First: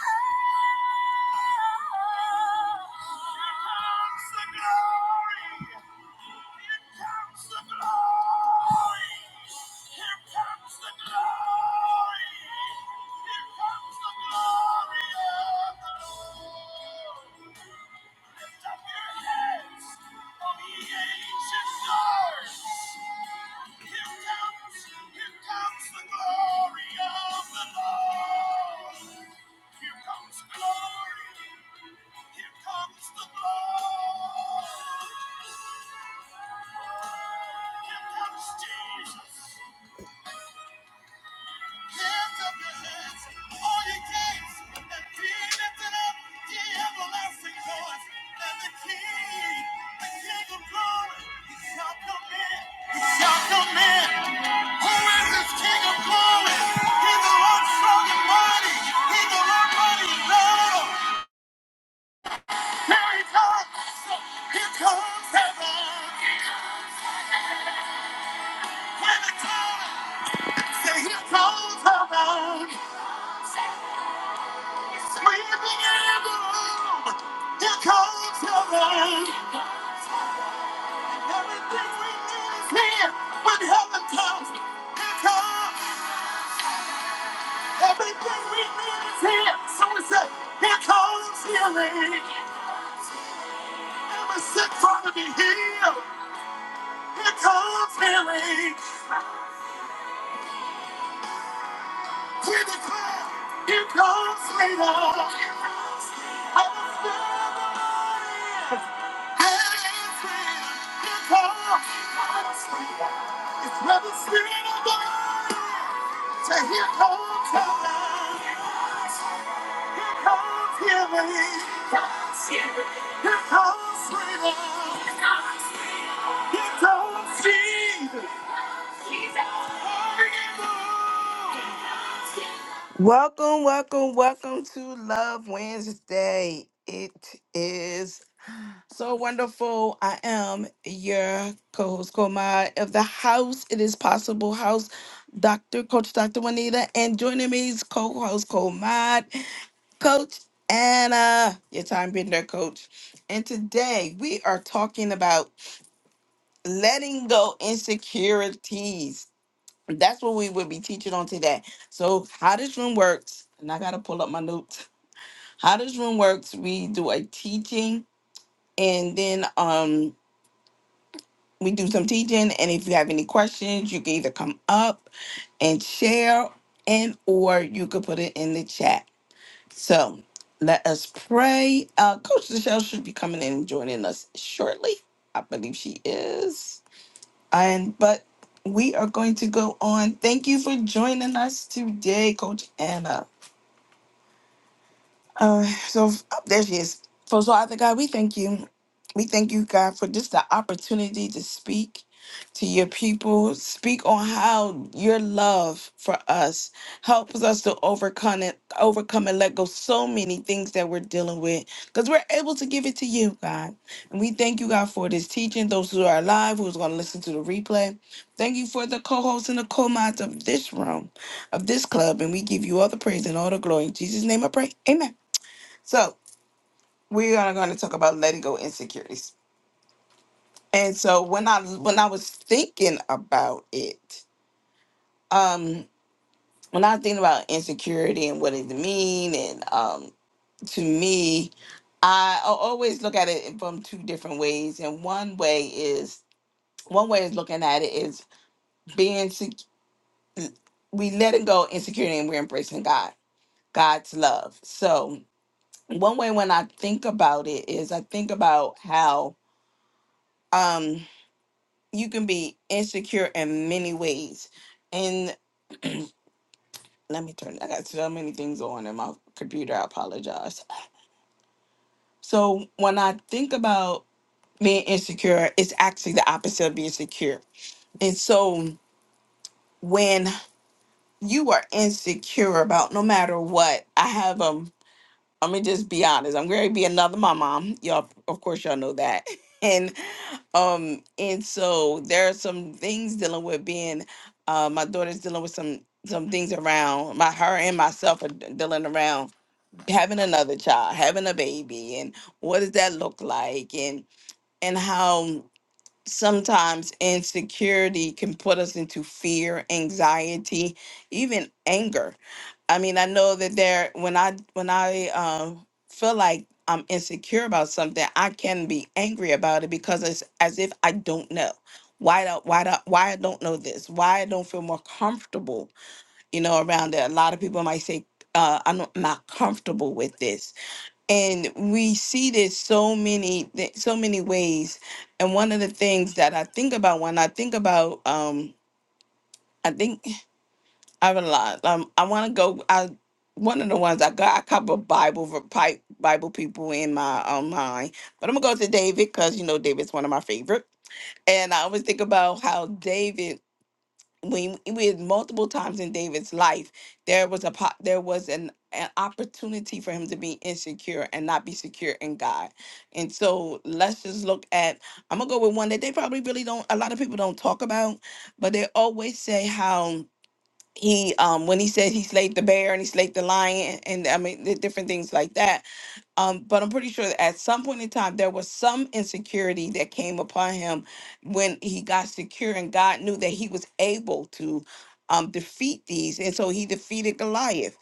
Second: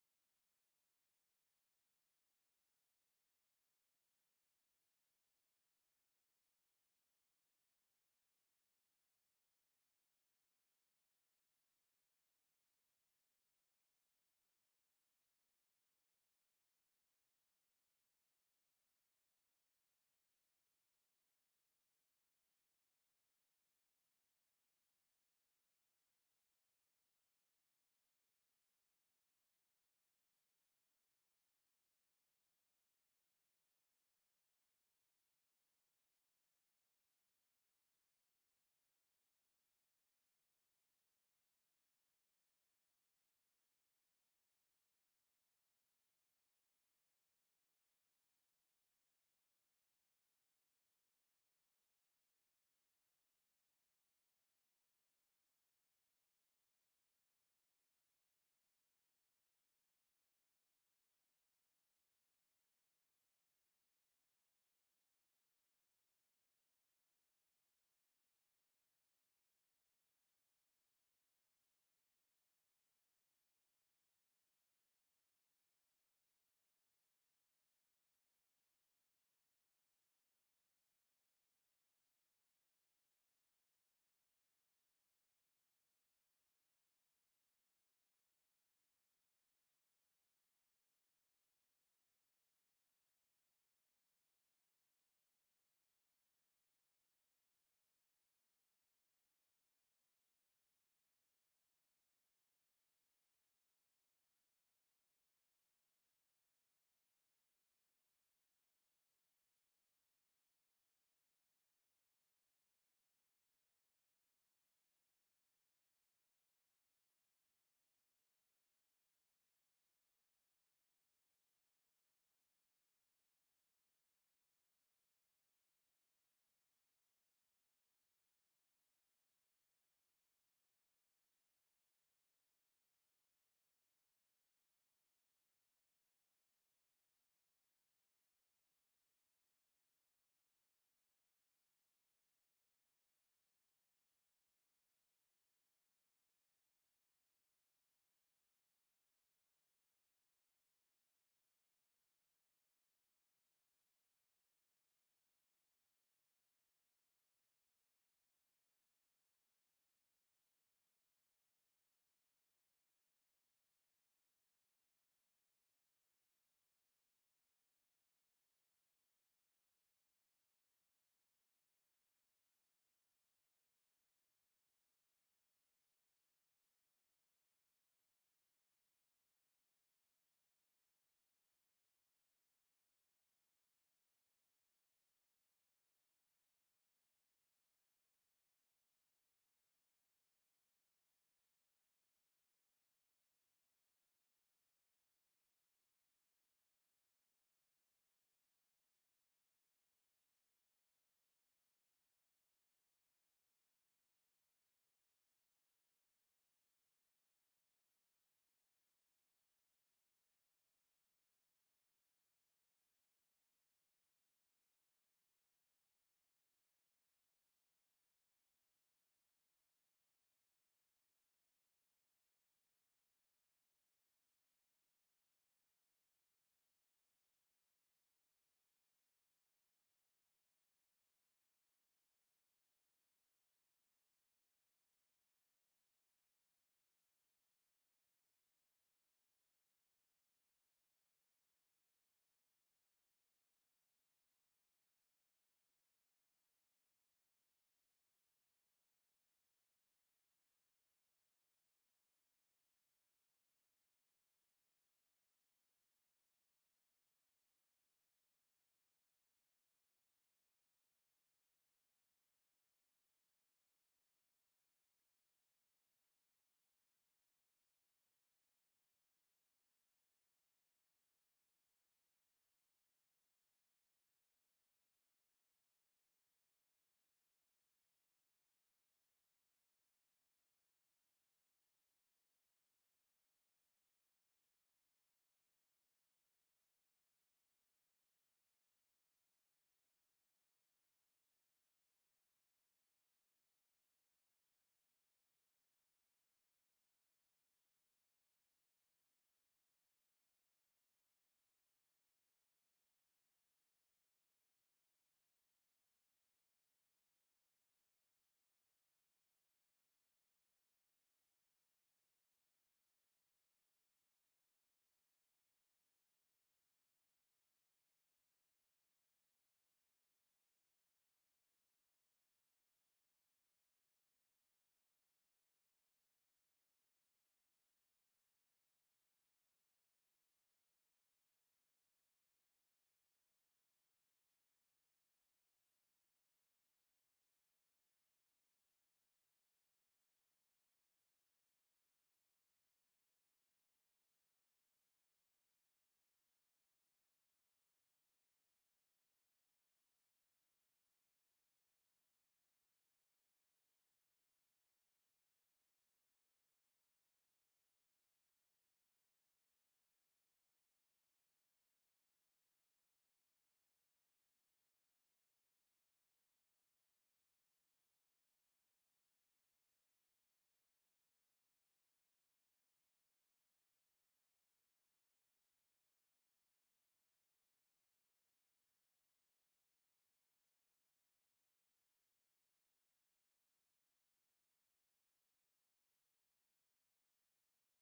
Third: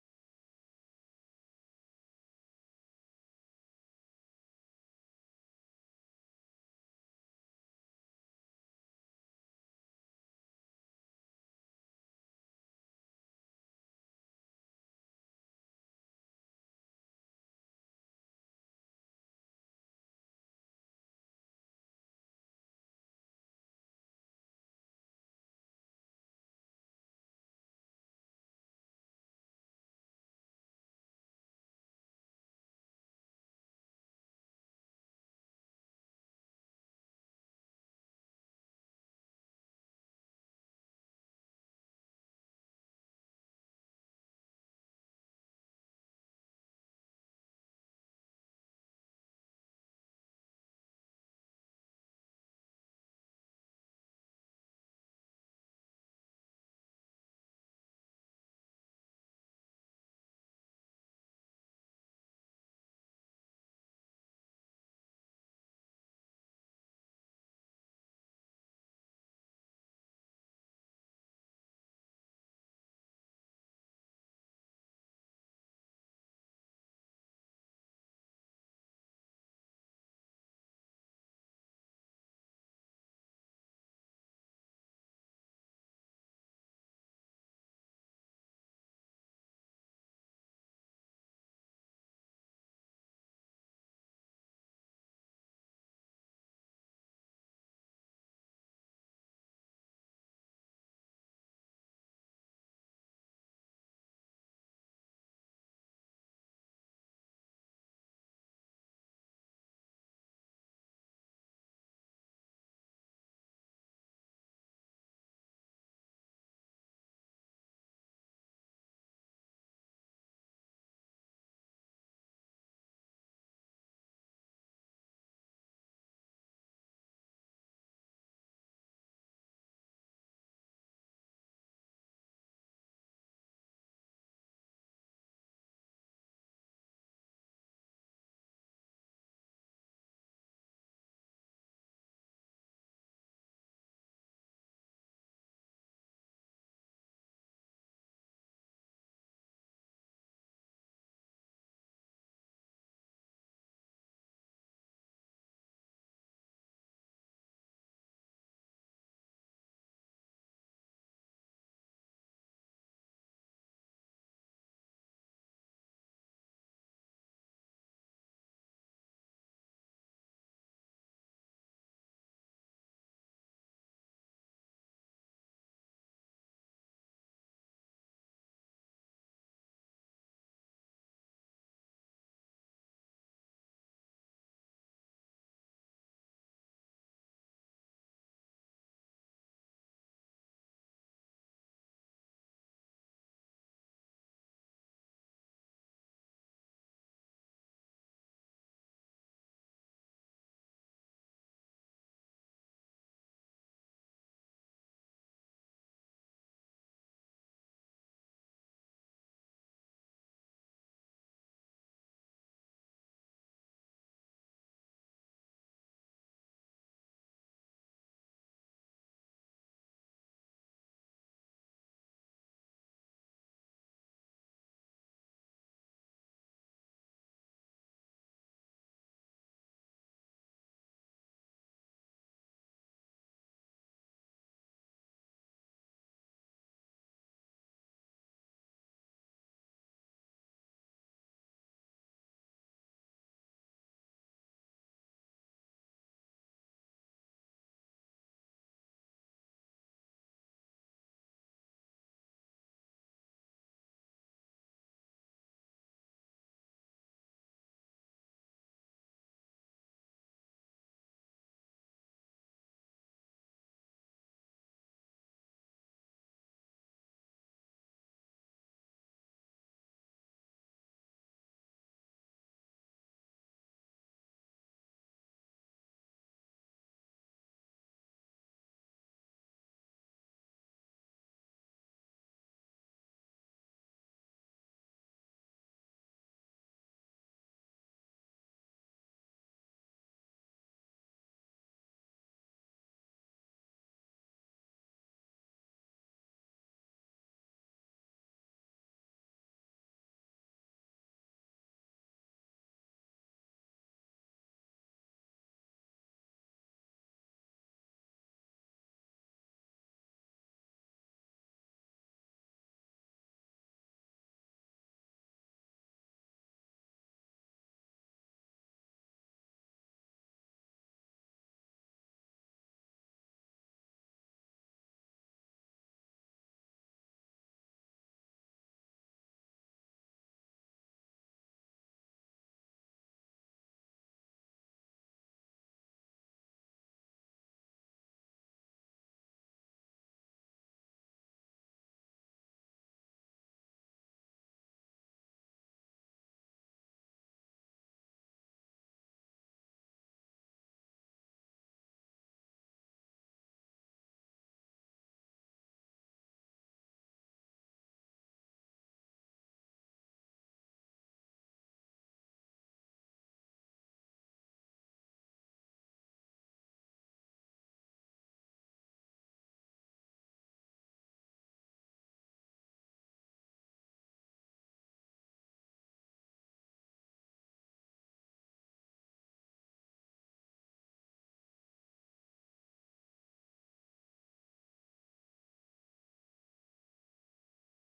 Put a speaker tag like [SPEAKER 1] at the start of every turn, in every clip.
[SPEAKER 1] Oh, Glory of the Lord! Here comes glory! Here comes the glory. Here comes Jesus. Lift up your heads, all you gates, and be lifted up, ye everlasting doors. And the King, the King of glory, he shall come in. He shall come in. Who is this King of glory? He's the Lord strong and mighty. He's the Lord mighty in battle. Here he comes. Here comes heaven. When a cry. Here comes the sweeping in the room. Here comes the rain. Everything we need is here. When heaven comes, here comes everything we need is here. So we say, here comes healing. Every sick father be healed. Here comes healing. We declare, here comes freedom. It's where the Spirit of God is. So here comes love. Here comes healing. Here comes freedom. Here comes Jesus. Welcome, welcome, welcome to Love Wednesday. It is So wonderful. I am your co host, Koma of the house. It is possible house, Dr. Coach Dr. Juanita, and joining me is co host, Komad, Coach Anna, your time being there, coach. And today we are talking about letting go insecurities. That's what we will be teaching on today. So, how this room works, and I got to pull up my notes. How this room works, we do a teaching and then um we do some teaching and if you have any questions you can either come up and share and or you could put it in the chat so let us pray uh coach michelle should be coming in and joining us shortly i believe she is and but we are going to go on thank you for joining us today coach anna uh, so f- oh, there she is. So, so Father God, we thank you. We thank you, God, for just the opportunity to speak to your people. Speak on how your love for us helps us to overcome it, overcome and let go so many things that we're dealing with. Because we're able to give it to you, God. And we thank you, God, for this teaching. Those who are alive, who's going to listen to the replay. Thank you for the co-hosts and the co-mods of this room, of this club. And we give you all the praise and all the glory. In Jesus' name I pray. Amen. So we are going to talk about letting go insecurities. And so when I when I was thinking about it, um, when I was thinking about insecurity and what it mean, and um, to me, I al- always look at it from two different ways. And one way is one way is looking at it is being sec- we letting go insecurity and we're embracing God, God's love. So one way when I think about it is I think about how. um, you can be insecure in many ways. And let me turn, I got so many things on in my computer. I apologize. So when I think about being insecure, it's actually the opposite of being secure. And so when you are insecure about no matter what, I have um, I'm gonna just be honest. I'm gonna be another mama. Y'all, of course, y'all know that. And um, and so there are some things dealing with being. Uh, my daughter's dealing with some some things around my her and myself are d- dealing around having another child, having a baby, and what does that look like, and and how sometimes insecurity can put us into fear, anxiety, even anger. I mean, I know that there when I when I uh, feel like I'm insecure about something, I can be angry about it because it's as if I don't know. Why don't why don't why I don't know this? Why I don't feel more comfortable, you know, around it. A lot of people might say, uh, I'm not not comfortable with this and we see this so many th- so many ways and one of the things that i think about when i think about um i think i realize um, i want to go i one of the ones i got a couple of bible ver- pi- bible people in my um, mind but i'm gonna go to david because you know david's one of my favorite and i always think about how david when with multiple times in David's life, there was a po- there was an, an opportunity for him to be insecure and not be secure in God. And so let's just look at I'm gonna go with one that they probably really don't a lot of people don't talk about, but they always say how he um when he said he slayed the bear and he slayed the lion and I mean the different things like that um, but I'm pretty sure that at some point in time there was some insecurity that came upon him when he got secure, and God knew that he was able to um, defeat these, and so he defeated Goliath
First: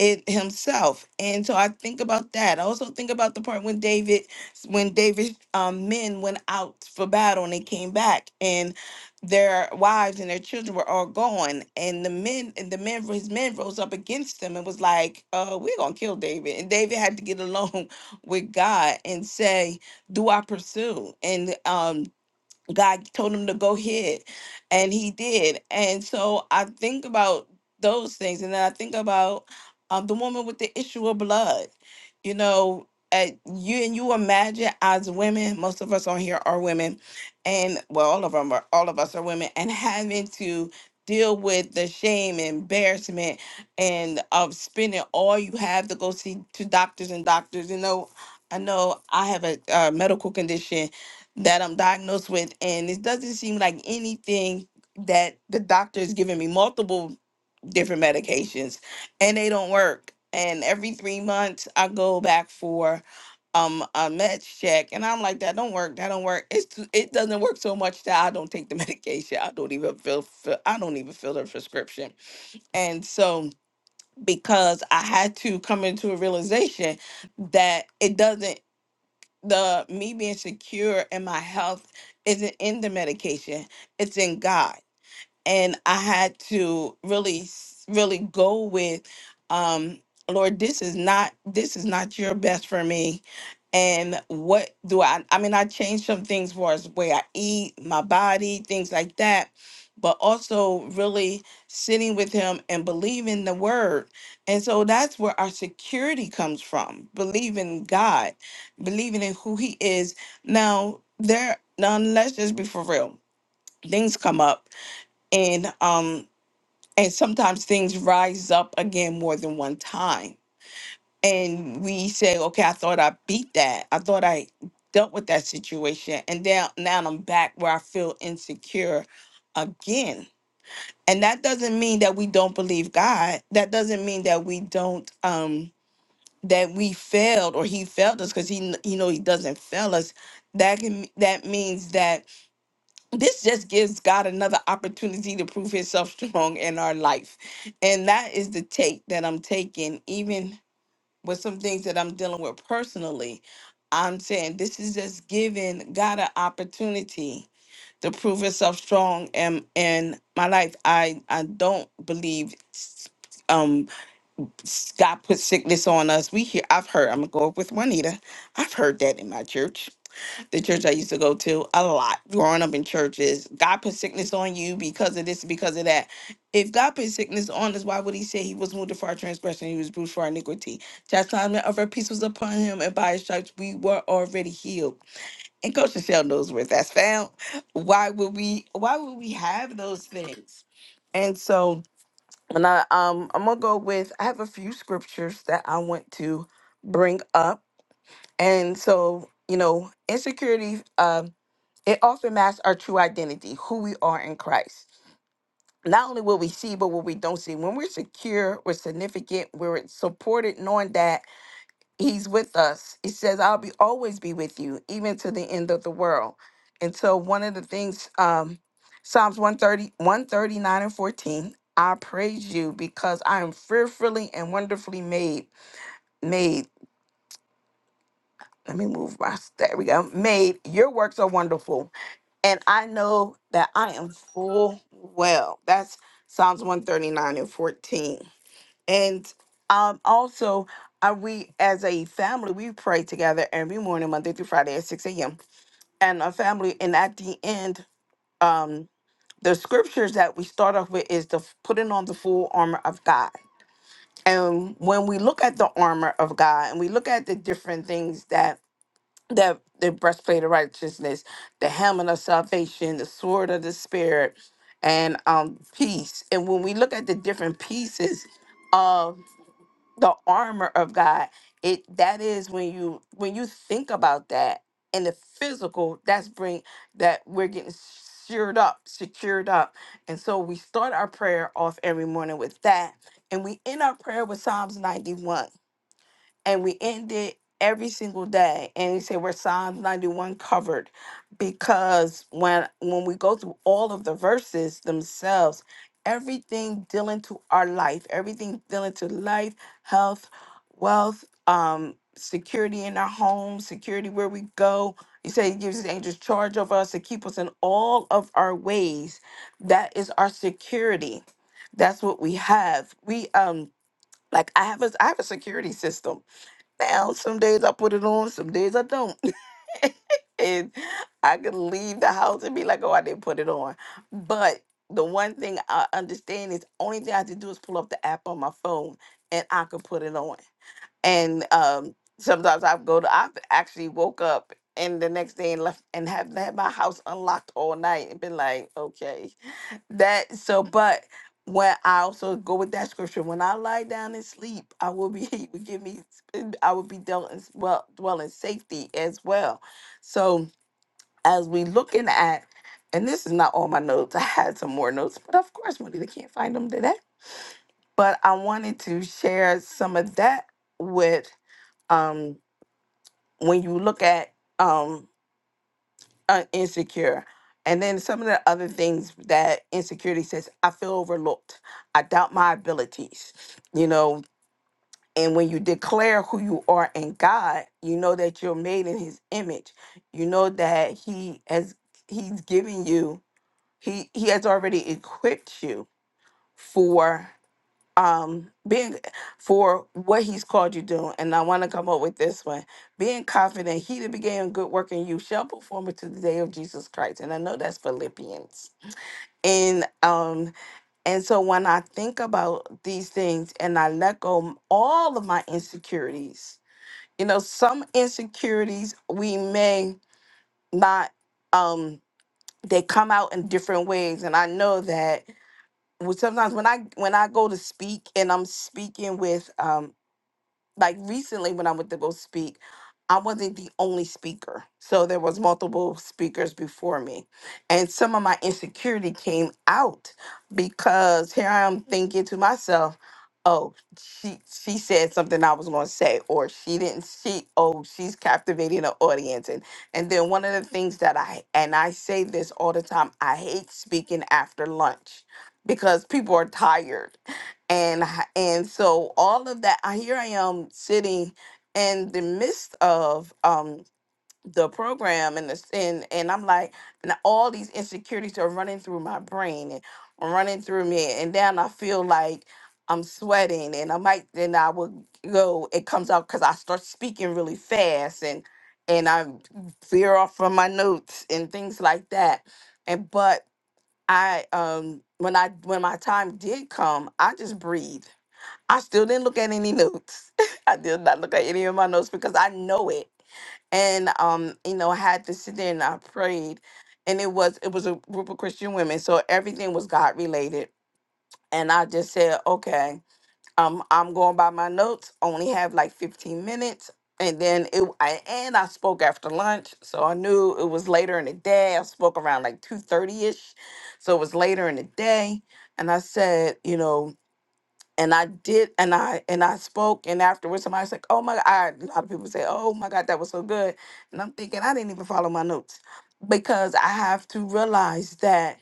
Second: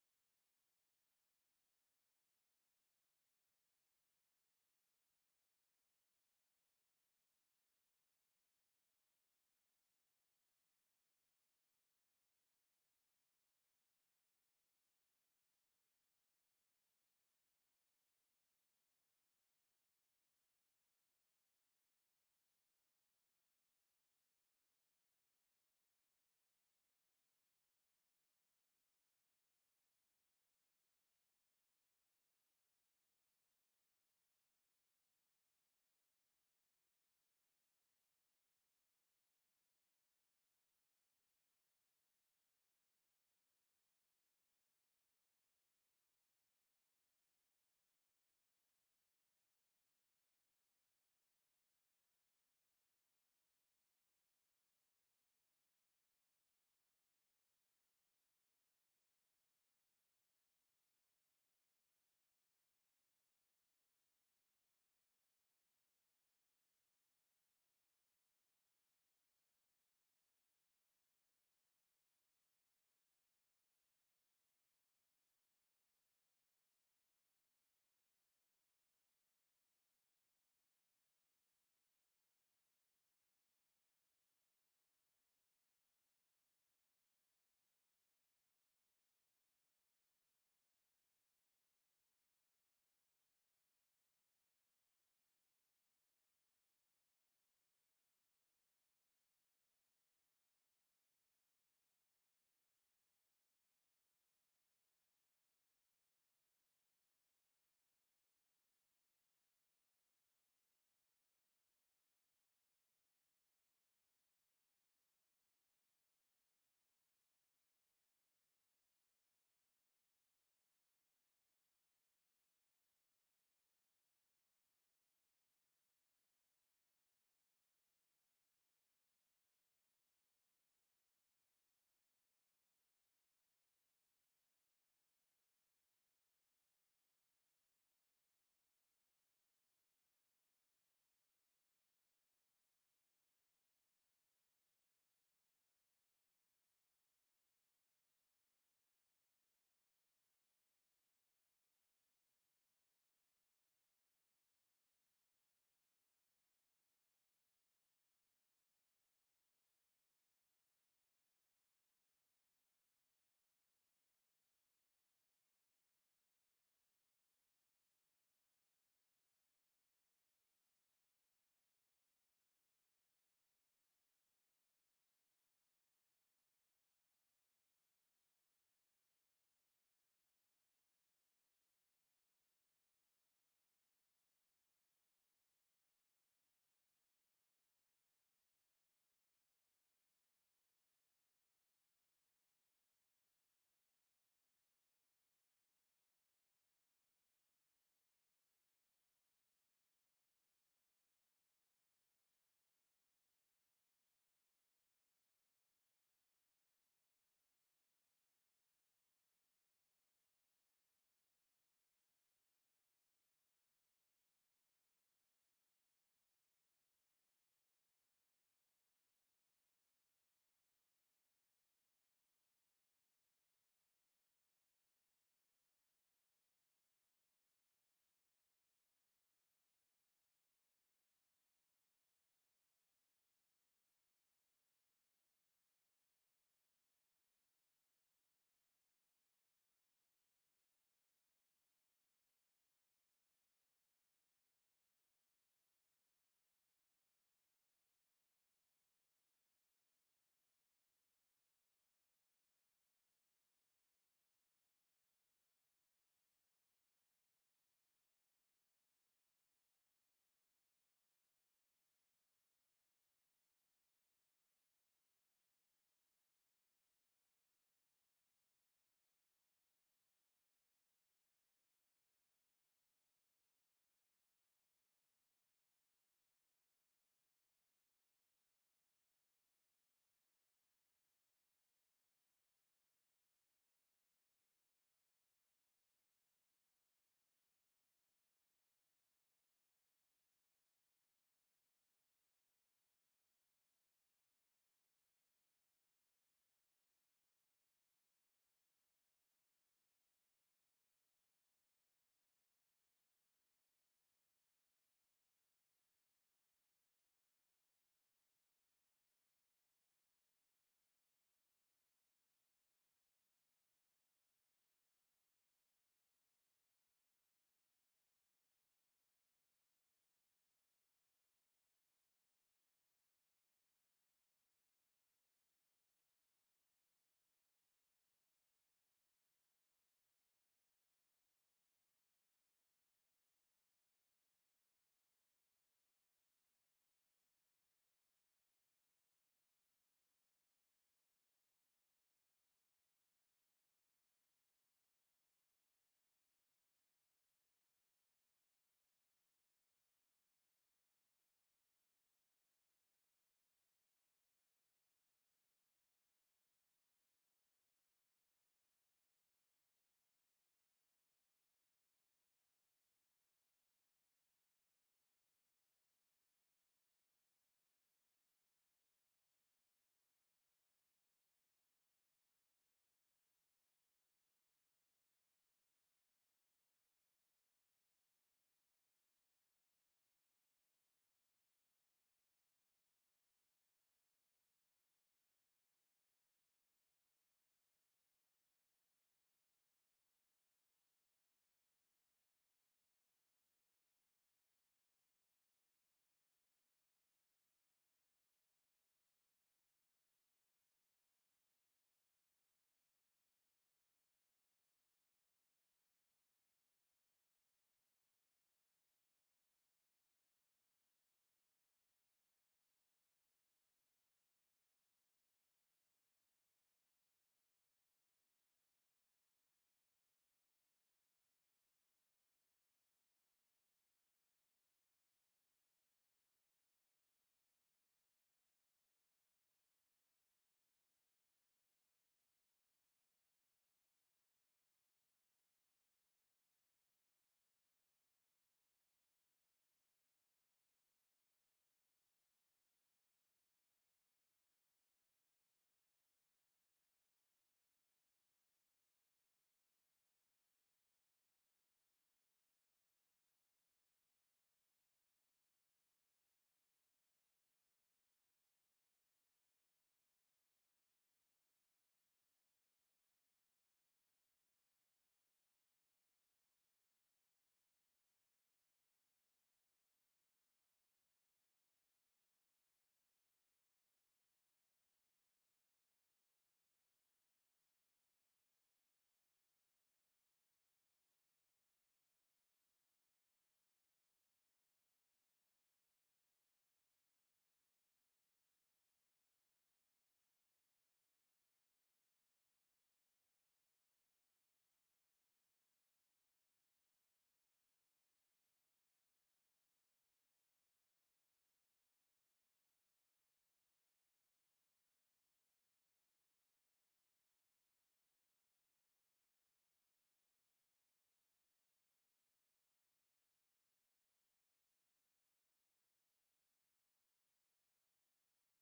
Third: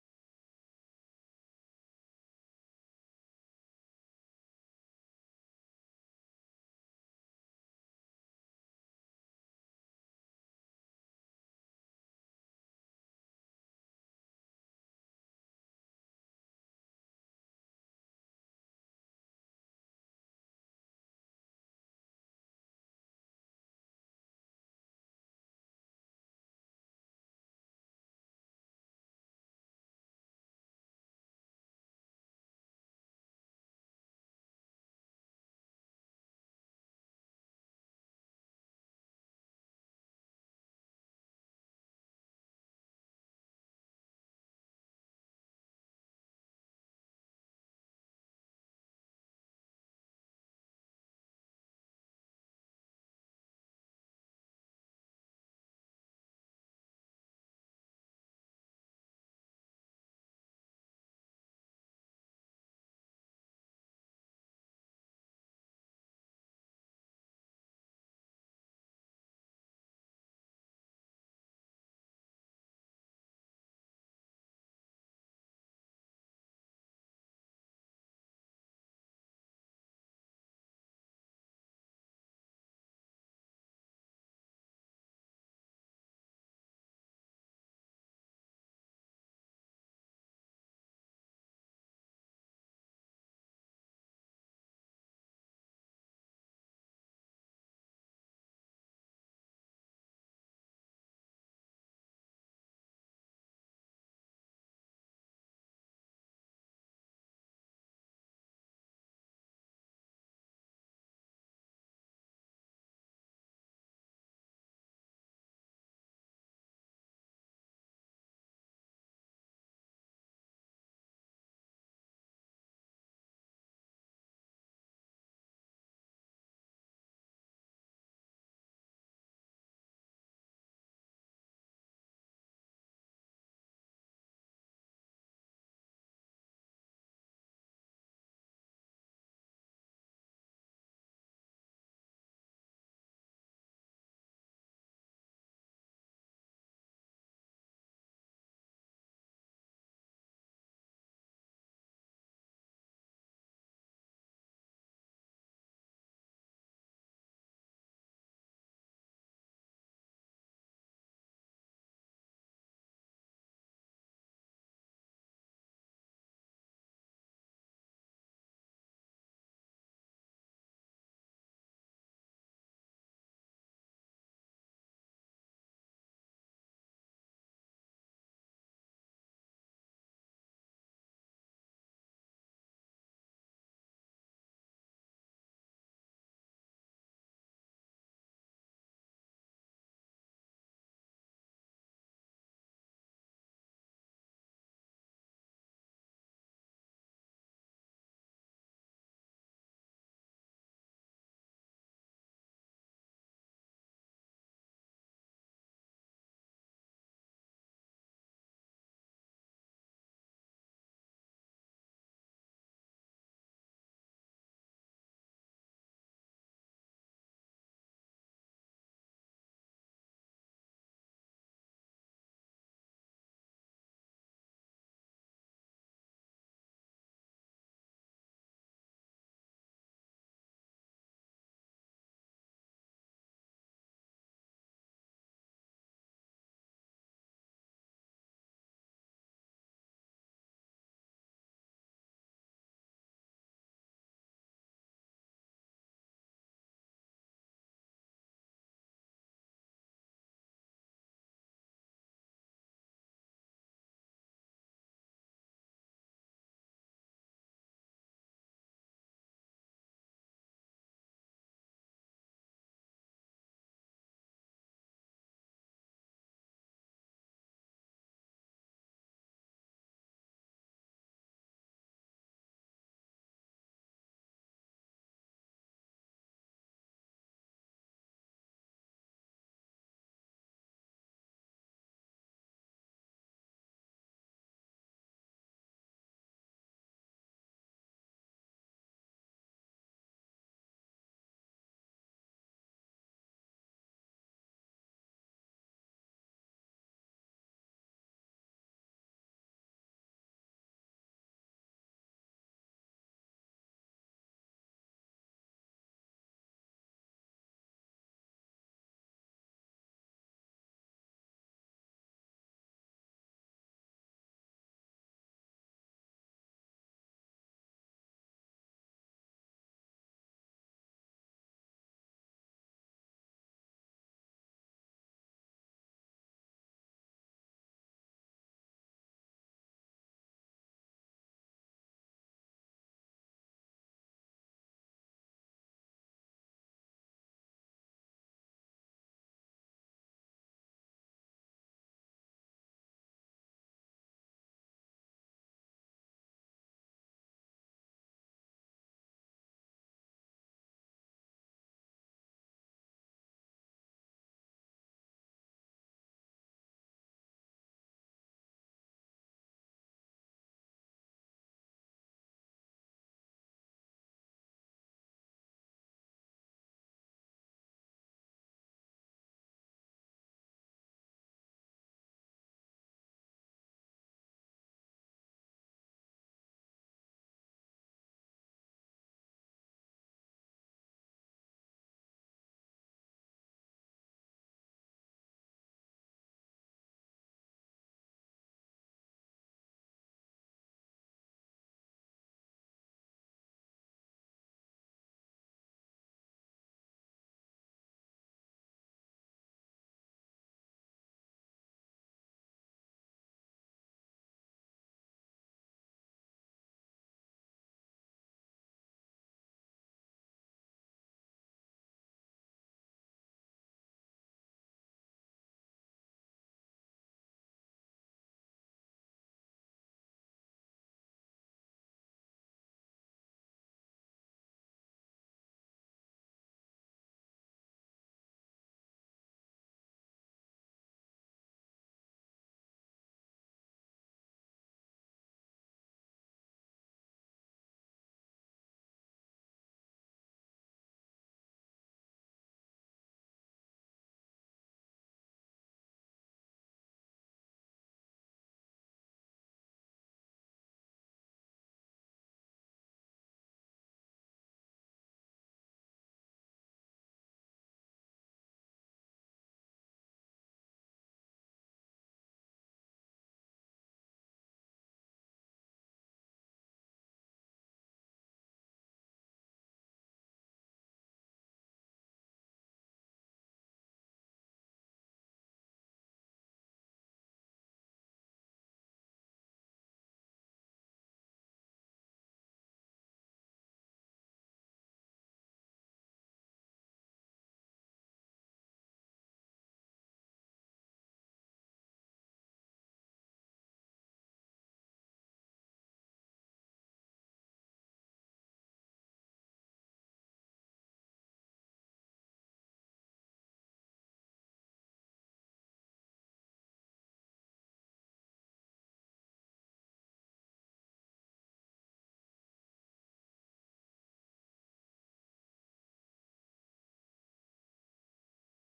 [SPEAKER 1] it himself. And so I think about that. I also think about the part when David, when David um, men went out for battle and they came back, their wives and their children were all gone and the men and the men his men rose up against them and was like uh we're gonna kill david and david had to get alone with god and say do i pursue and um God told him to go ahead, and he did. And so I think about those things, and then I think about um, the woman with the issue of blood. You know, at you and you imagine as women, most of us on here are women, and well, all of them are, all of us are women, and having to deal with the shame and embarrassment and of spending all you have to go see to doctors and doctors. You know, I know I have a, uh medical condition that I'm diagnosed with, and it doesn't seem like anything that the doctor is giving me multiple different medications, and they don't work. And every three months, I go back for um a med check, and I'm like, that don't work, that don't work. It's too, it doesn't work so much that I don't take the medication. I don't even feel, feel I don't even fill the prescription, and so because I had to come into a realization that it doesn't the me being secure in my health isn't in the medication it's in god and I had to really, s- really go with, um, Lord, this is not this is not your best for me. And what do I? I mean, I changed some things for as way I eat, my body, things like that, but also really sitting with Him and believing the Word. And so that's where our security comes from: believing God, believing in who He is. Now, there, now let's just be for real. Things come up and um and sometimes things rise up again more than one time and we say okay i thought i beat that i thought i dealt with that situation and now now i'm back where i feel insecure again and that doesn't mean that we don't believe god that doesn't mean that we don't um that we failed or he failed us because he kn- you know he doesn't fail us that can that means that this just gives God another opportunity to prove himself strong in our life. And that is the take that I'm taking, even with some things that I'm dealing with personally. I'm saying this is just giving God an opportunity to prove himself strong in, in my life. I, I don't believe s- um s- God put sickness on us. We hear I've heard, I'm gonna go up with Juanita. I've heard that in my church the church I used to go to a lot growing up in churches. God put sickness on you because of this, because of that. If God put sickness on us, why would he say he was wounded for our transgression? He was bruised for our iniquity. Chastisement of our peace was upon him, and by his stripes we were already healed. And Coach Michelle knows where that's found. Why would we why would we have those things? And so when I um I'm gonna go with I have a few scriptures that I want to bring up and so, you know, insecurity, um, it often masks our true identity, who we are in Christ. Not only what we see, but what we don't see. When we're secure, we're significant, we're supported, knowing that He's with us. He says, I'll be always be with you, even to the end of the world. And so, one of the things, um, Psalms one thirty one thirty nine and 14, I praise you because I am fearfully and wonderfully made. Made. let me move my there we go made your works are wonderful and i know that i am full well that's psalms 139 and 14 and um also uh, we as a family we pray together every morning monday through friday at 6 a.m and a family and at the end um the scriptures that we start off with is the putting on the full armor of god and when we look at the armor of god and we look at the different things that that the breastplate of righteousness, the helmet of salvation, the sword of the spirit, and um peace. And when we look at the different pieces of the armor of God, it that is when you when you think about that in the physical, that's bring that we're getting secured up, secured up. And so we start our prayer off every morning with that. And we end our prayer with Psalms 91 and we end it every single day and he said we're psalms 91 covered because when when we go through all of the verses themselves everything dealing to our life everything dealing to life health wealth um security in our home security where we go he said he gives his angels charge over us to keep us in all of our ways that is our security that's what we have we um like i have a i have a security system down. Some days I put it on, some days I don't. and I could leave the house and be like, oh, I didn't put it on. But the one thing I understand is only thing I have to do is pull up the app on my phone and I could put it on. And um, sometimes I go to, I've actually woke up and the next day and left and have had my house unlocked all night and been like, okay. That so, but when I also go with that scripture, when I lie down and sleep, I will be he will give me I will be dealt in well dwell in safety as well. So as we looking at, and this is not all my notes. I had some more notes, but of course, Juanita can't find them today. But I wanted to share some of that with um when you look at um uh, insecure. And then some of the other things that insecurity says, I feel overlooked. I doubt my abilities, you know. And when you declare who you are in God, you know that you're made in His image. You know that He has He's given you He He has already equipped you for um being for what he's called you doing, and i want to come up with this one being confident he that began good work in you shall perform it to the day of jesus christ and i know that's philippians and um and so when i think about these things and i let go m- all of my insecurities you know some insecurities we may not um they come out in different ways and i know that well, sometimes when I when I go to speak and I'm speaking with um, like recently when I went to go speak, I wasn't the only speaker. So there was multiple speakers before me. And some of my insecurity came out because here I am thinking to myself, oh, she she said something I was gonna say, or she didn't she oh, she's captivating the audience. And and then one of the things that I and I say this all the time, I hate speaking after lunch because people are tired and h- and so all of that I here I am sitting in the midst of um the program and this and and I'm like and all these insecurities are running through my brain and running through me and then I feel like I'm sweating and I might then I will go it comes out because I start speaking really fast and and I veer off from my notes and things like that and but I um when I when my time did come I just breathed I still didn't look at any notes. I did not look at any of my notes because I know it. And um, you know, I had to sit there and I prayed. And it was it was a group of Christian women. So everything was God related. And I just said, okay, um, I'm going by my notes, only have like 15 minutes. And then it I and I spoke after lunch. So I knew it was later in the day. I spoke around like 2:30 ish. So it was later in the day. And I said, you know, and I did, and I and I spoke, and afterwards somebody said, "Oh my God!" I, a lot of people say, "Oh my God, that was so good," and I'm thinking I didn't even follow my notes because I have to realize that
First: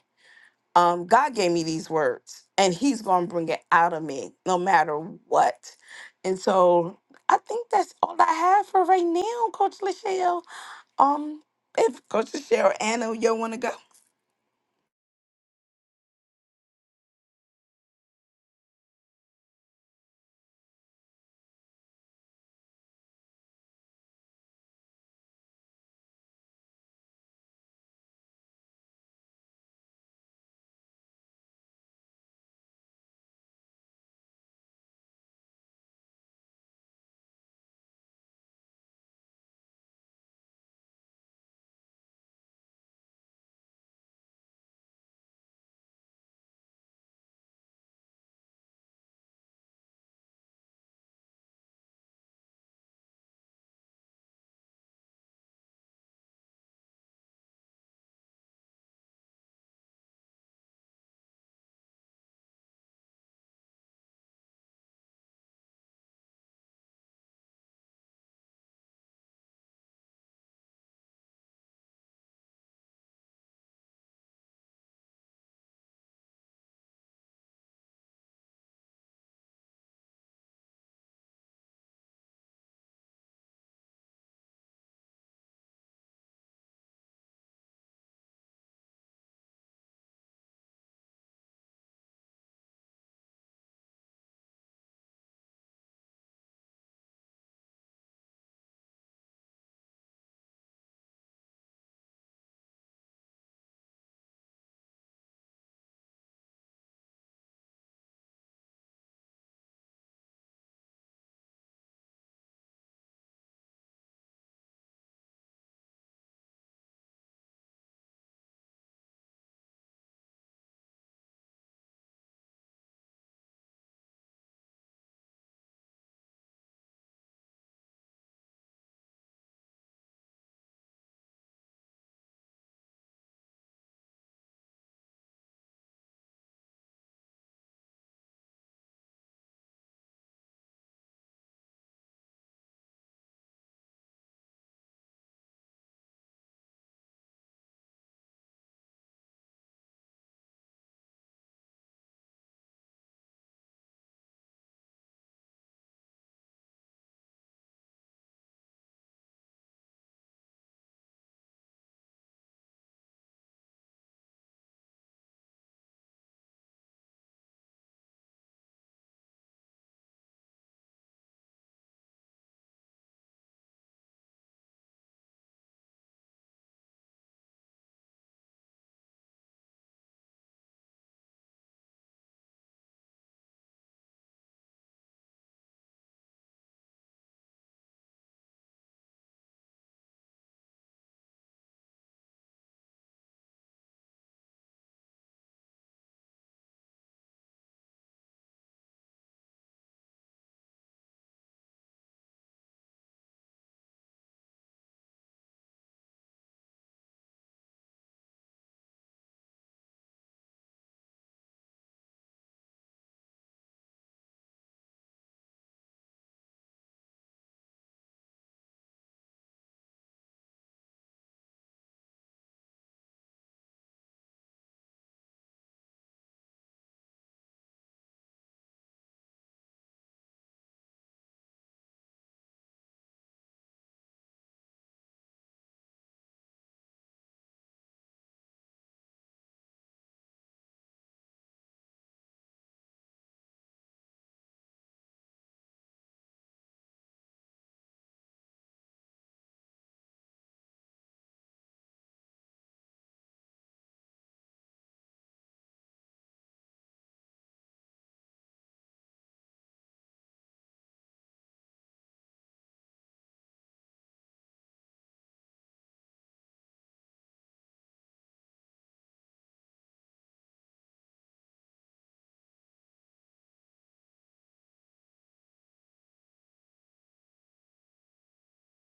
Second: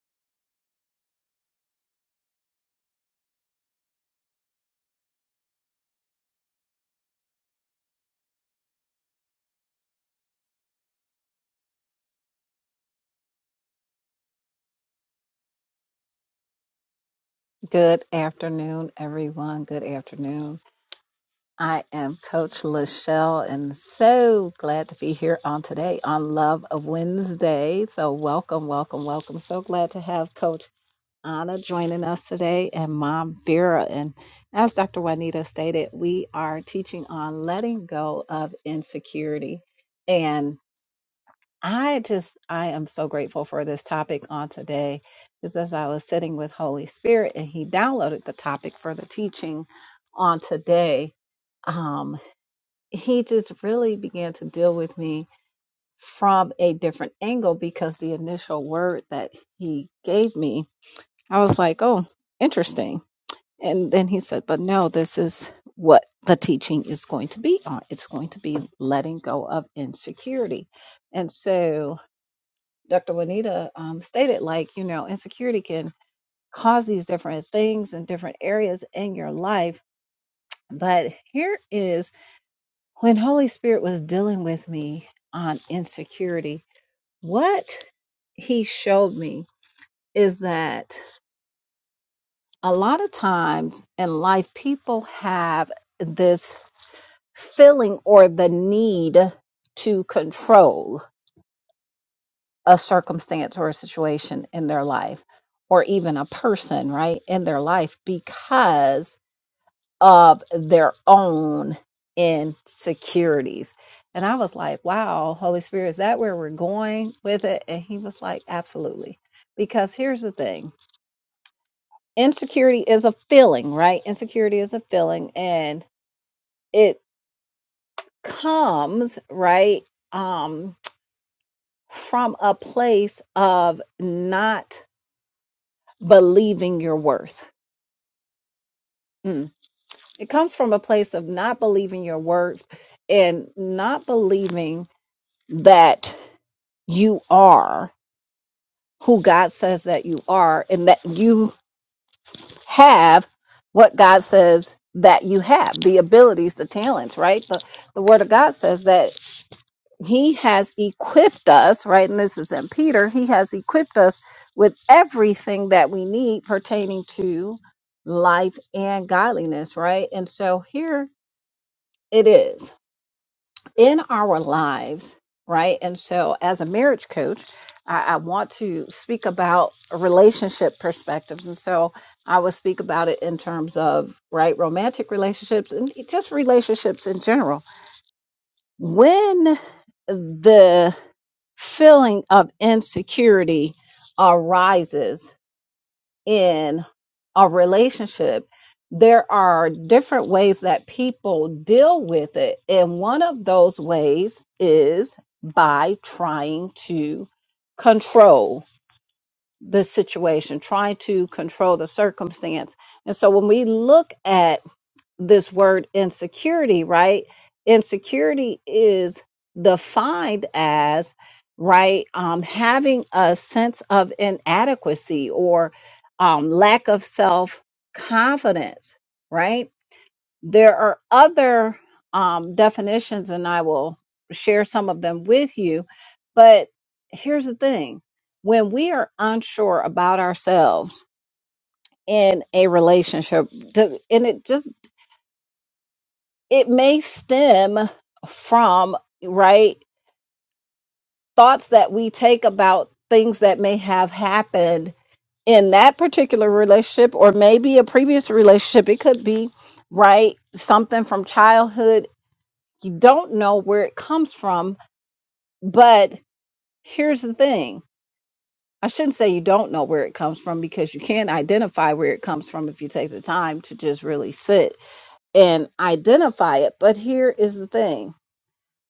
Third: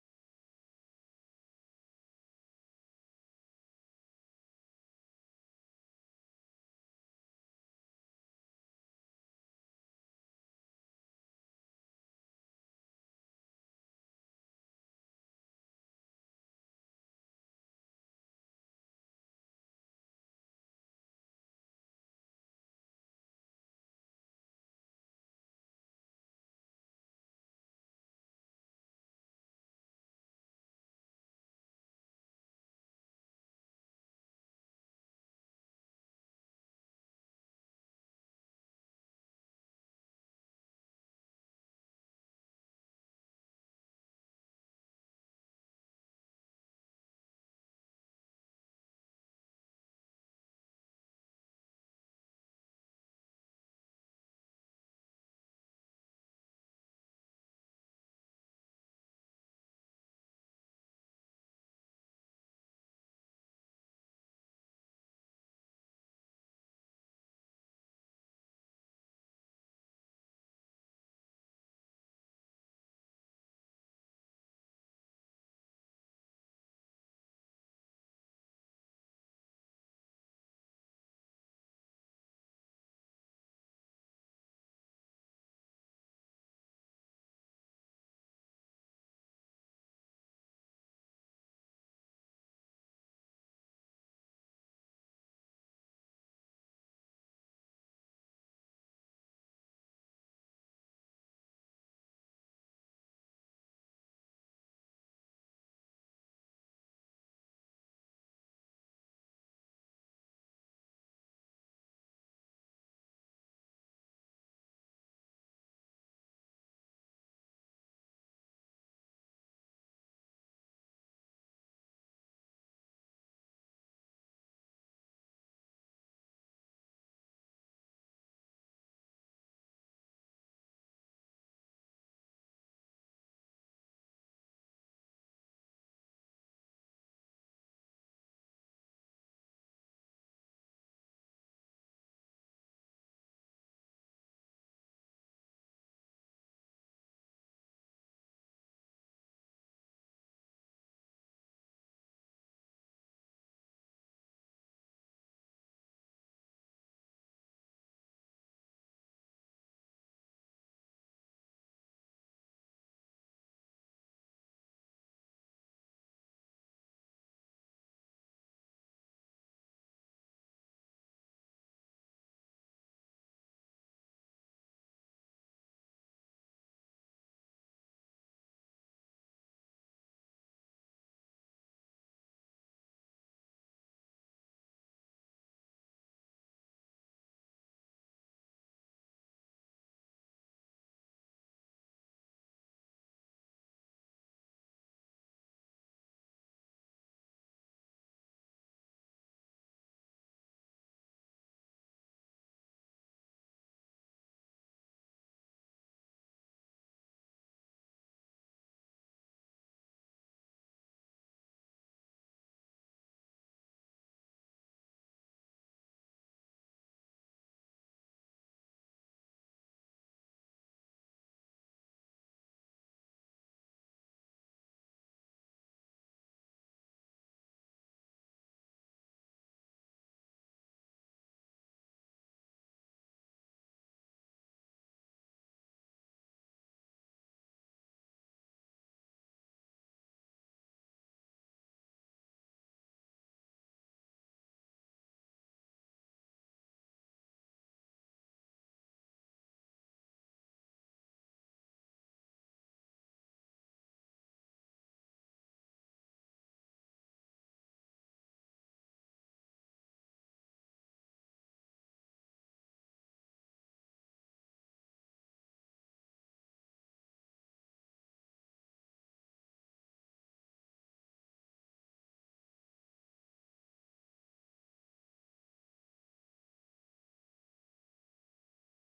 [SPEAKER 1] um, God gave me these words, and He's going to bring it out of me no matter what. And so I think that's all I have for right now, Coach Lachelle. Um, if Coach Lachelle, Anna, you want to go?
[SPEAKER 2] Good afternoon, everyone. Good afternoon. I am Coach Lachelle and so glad to be here on today on Love of Wednesday. So, welcome, welcome, welcome. So glad to have Coach Anna joining us today and Mom Vera. And as Dr. Juanita stated, we are teaching on letting go of insecurity. I just, I am so grateful for this topic on today. because as I was sitting with Holy Spirit and He downloaded the topic for the teaching on today, um, He just really began to deal with me from a different angle because the initial word that He gave me, I was like, oh, interesting. And then He said, but no, this is what the teaching is going to be on. It's going to be letting go of insecurity. And so, Dr. Juanita um, stated, like, you know, insecurity can cause these different things in different areas in your life. But here is when Holy Spirit was dealing with me on insecurity, what he showed me is that a lot of times in life, people have this feeling or the need to control a circumstance or a situation in their life or even a person, right, in their life because of their own insecurities. And I was like, wow, Holy Spirit, is that where we're going with it? And he was like, absolutely. Because here's the thing insecurity is a feeling, right? Insecurity is a feeling and it comes, right, um, from a place of not believing your worth Mm. It comes from a place of not believing your worth and not believing that you are who God says that you are and that you have what God says that you have the abilities, the talents, right? But the Word of God says that He has equipped us, right? And this is in Peter, He has equipped us with everything that we need pertaining to life and godliness, right? And so here it is in our lives, right? And so, as a marriage coach, I, I want to speak about relationship perspectives. And so, I will speak about it in terms of, right, romantic relationships and just relationships in general. When the feeling of insecurity arises, in a relationship, there are different ways that people deal with it. And one of those ways is by trying to control the situation, trying to control the circumstance. And so when we look at this word insecurity, right? Insecurity is defined as, right, um, having a sense of inadequacy or um, lack of self confidence, right? There are other um, definitions, and I will share some of them with you. But here's the thing when we are unsure about ourselves, in a relationship, to- and it just it may stem from right thoughts that we take about things that may have happened in that particular relationship or maybe a previous relationship it could be right something from childhood you don't know where it comes from but here's the thing i shouldn't say you don't know where it comes from because you can identify where it comes from if you take the time to just really sit and identify it but here is the thing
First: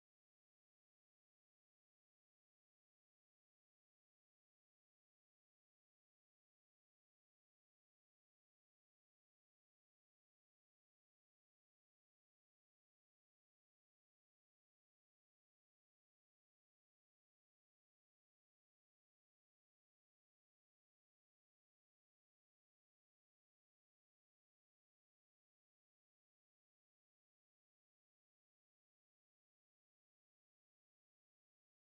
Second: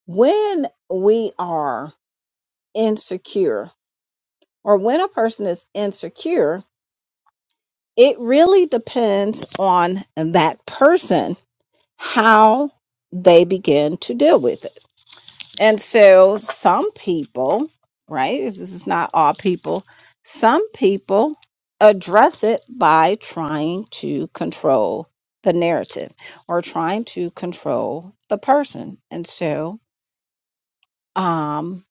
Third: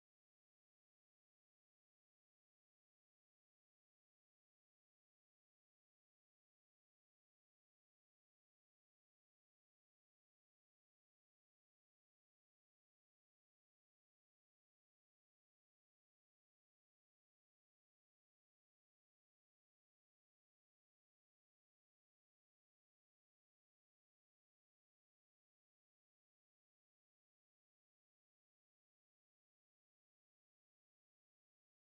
[SPEAKER 2] when we are insecure or when a person is insecure, it really depends on that person how they begin to deal with it. And so some people, right? This is not all people. Some people address it by trying to control the narrative or trying to control the person. And so um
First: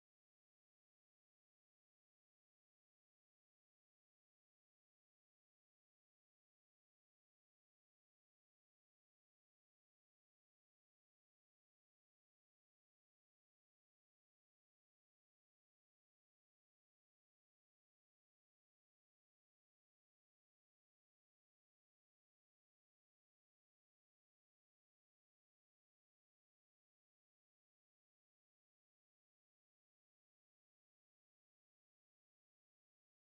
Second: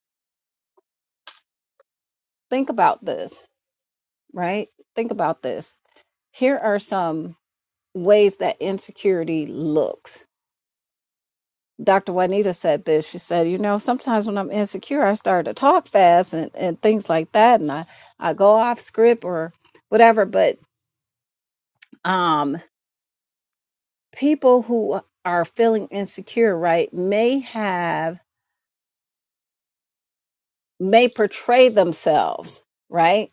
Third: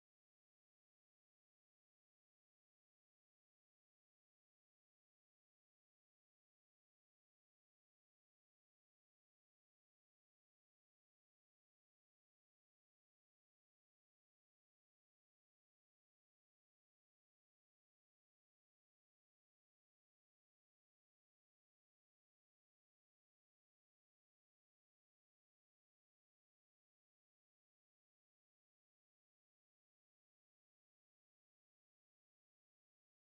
[SPEAKER 2] think about this, right? Think about this. Here are some ways that insecurity looks. Dr. Juanita said this. She said, you know, sometimes when I'm insecure, I start to talk fast and, and things like that, and I, I go off script or whatever. But um, people who are feeling insecure, right, may have, may portray themselves, right,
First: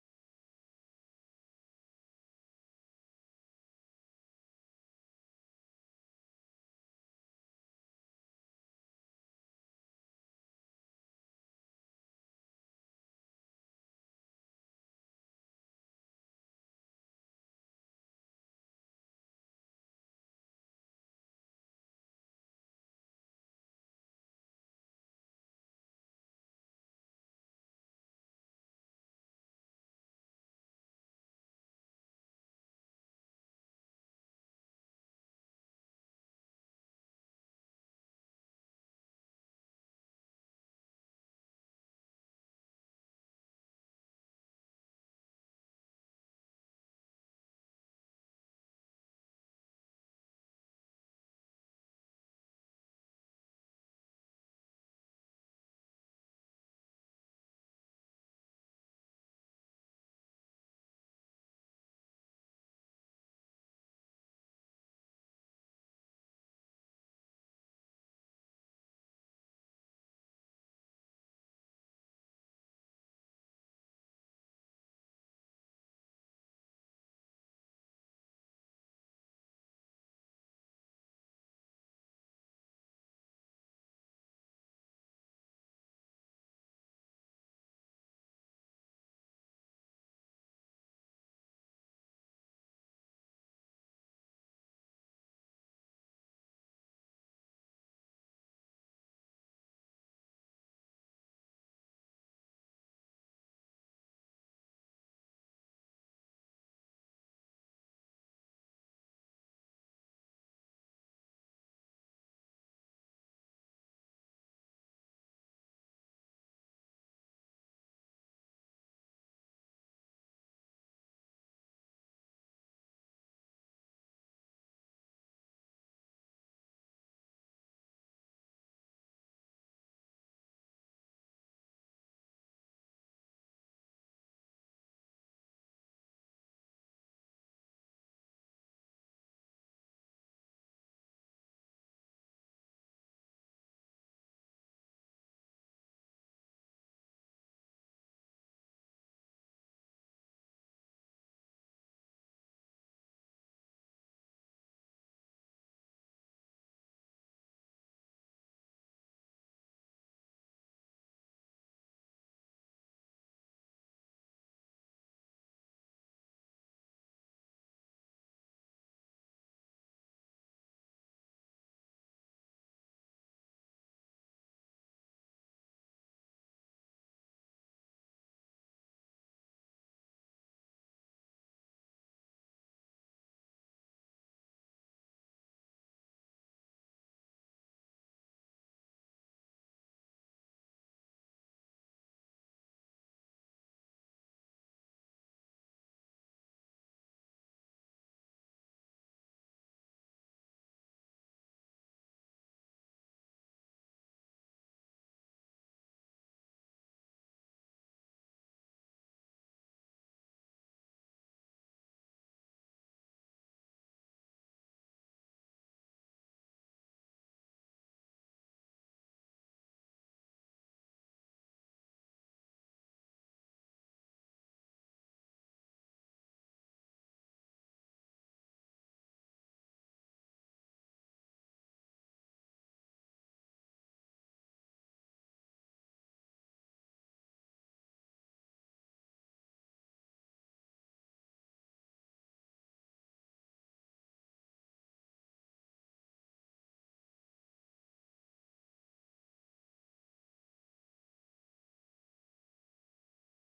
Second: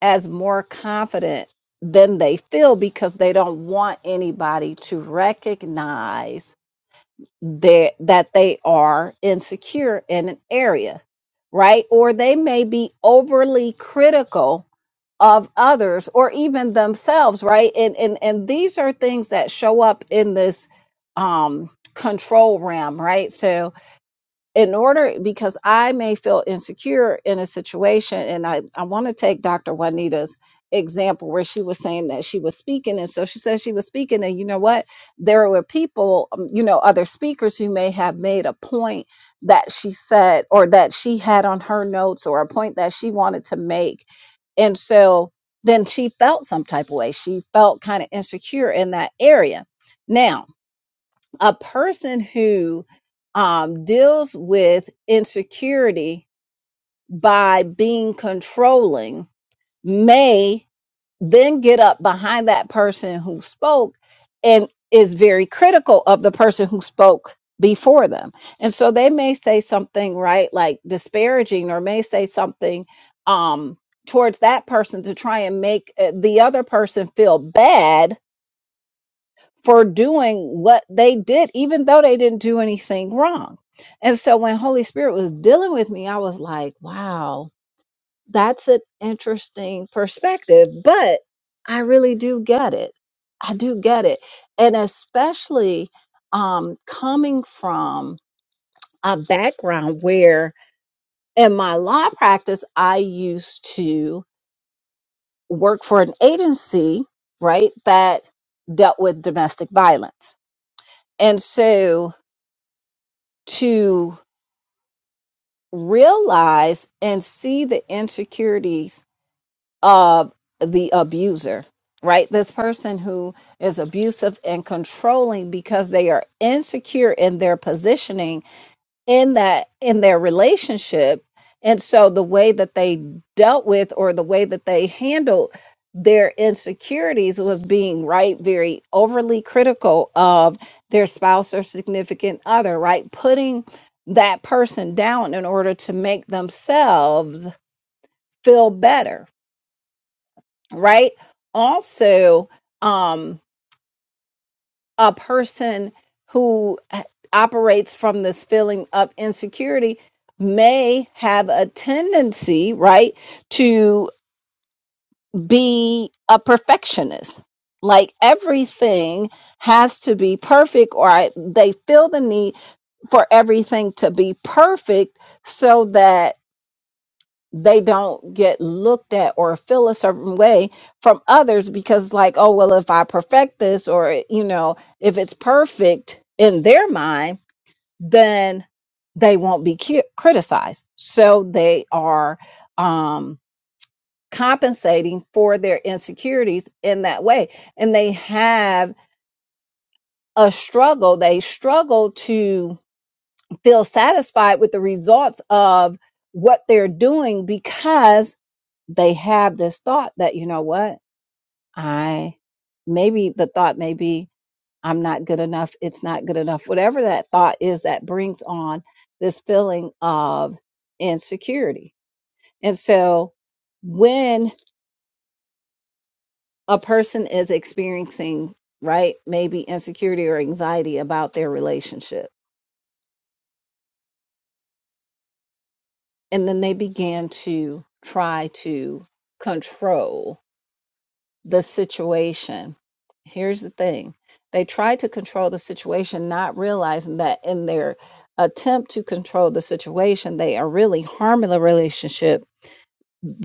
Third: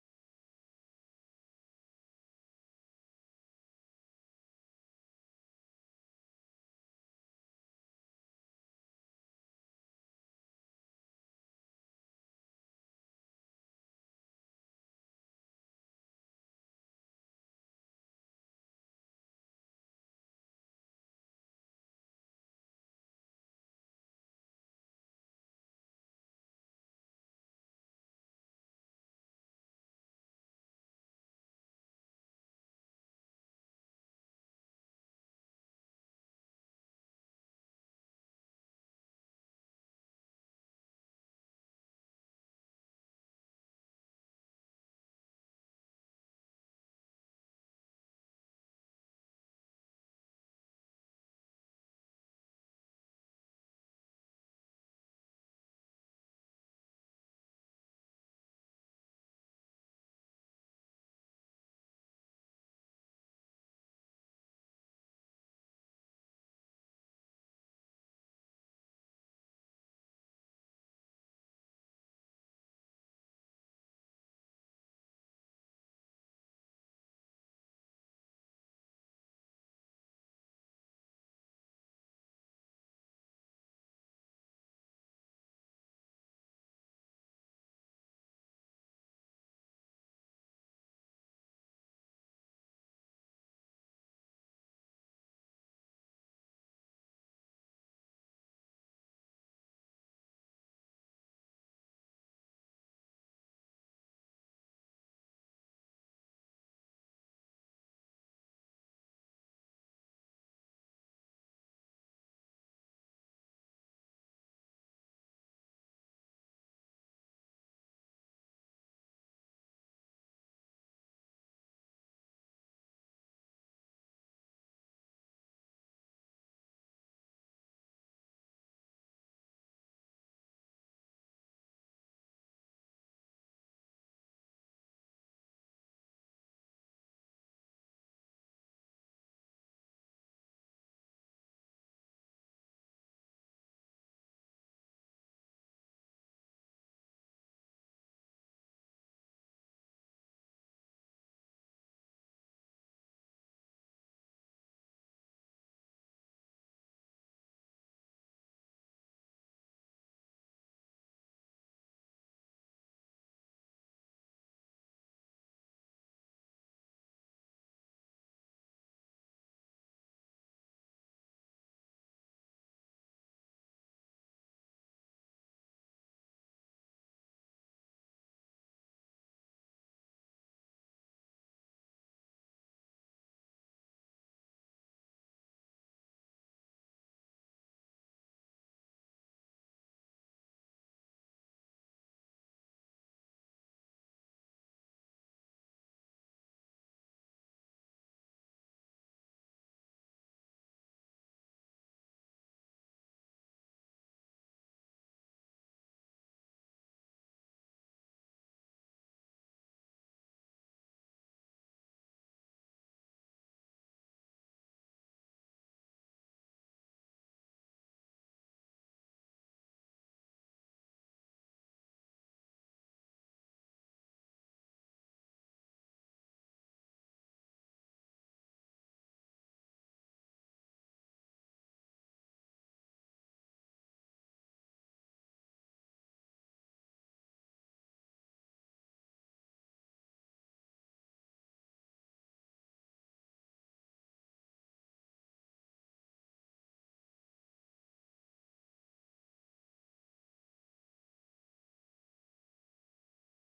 [SPEAKER 2] as more confident than they feel because they don't want anybody to recognize that that they are insecure in an area right or they may be overly critical of others or even themselves right and and and these are things that show up in this um control realm right so in order because I may feel insecure in a situation, and I, I want to take Dr. Juanita's example where she was saying that she was speaking, and so she said she was speaking, and you know what? There were people, um, you know, other speakers who may have made a point that she said or that she had on her notes or a point that she wanted to make. And so then she felt some type of way. She felt kind of insecure in that area. Now, a person who um, deals with insecurity by being controlling may then get up behind that person who spoke and is very critical of the person who spoke before them. And so they may say something, right, like disparaging, or may say something um, towards that person to try and make uh, the other person feel bad for doing what they did, even though they didn't do anything wrong. And so when Holy Spirit was dealing with me, I was like, wow, that's an interesting perspective, but I really do get it. I do get it. And especially um, coming from a background where in my law practice, I used to work for an agency, right, that dealt with domestic violence. And so to realize and see the insecurities of the abuser, right? This person who is abusive and controlling because they are insecure in their positioning in that in their relationship and so the way that they dealt with or the way that they handled their insecurities was being right very overly critical of their spouse or significant other right putting that person down in order to make themselves feel better right also um a person who eh, operates from this feeling of insecurity may have a tendency, right, to be a perfectionist. Like everything has to be perfect, or I, they feel the need for everything to be perfect so that they don't get looked at or feel a certain way from others because like oh well if i perfect this or you know if it's perfect in their mind then they won't be cu- criticized so they are um compensating for their insecurities in that way and they have a struggle they struggle to feel satisfied with the results of what they're doing because they have this thought that you know what i maybe the thought may be i'm not good enough it's not good enough whatever that thought is that brings on this feeling of insecurity and so when a person is experiencing right maybe insecurity or anxiety about their relationship and then they begin to try to control the situation. Here's the thing they try to control the situation, not realizing that in their attempt to control the situation, they are really harming the relationship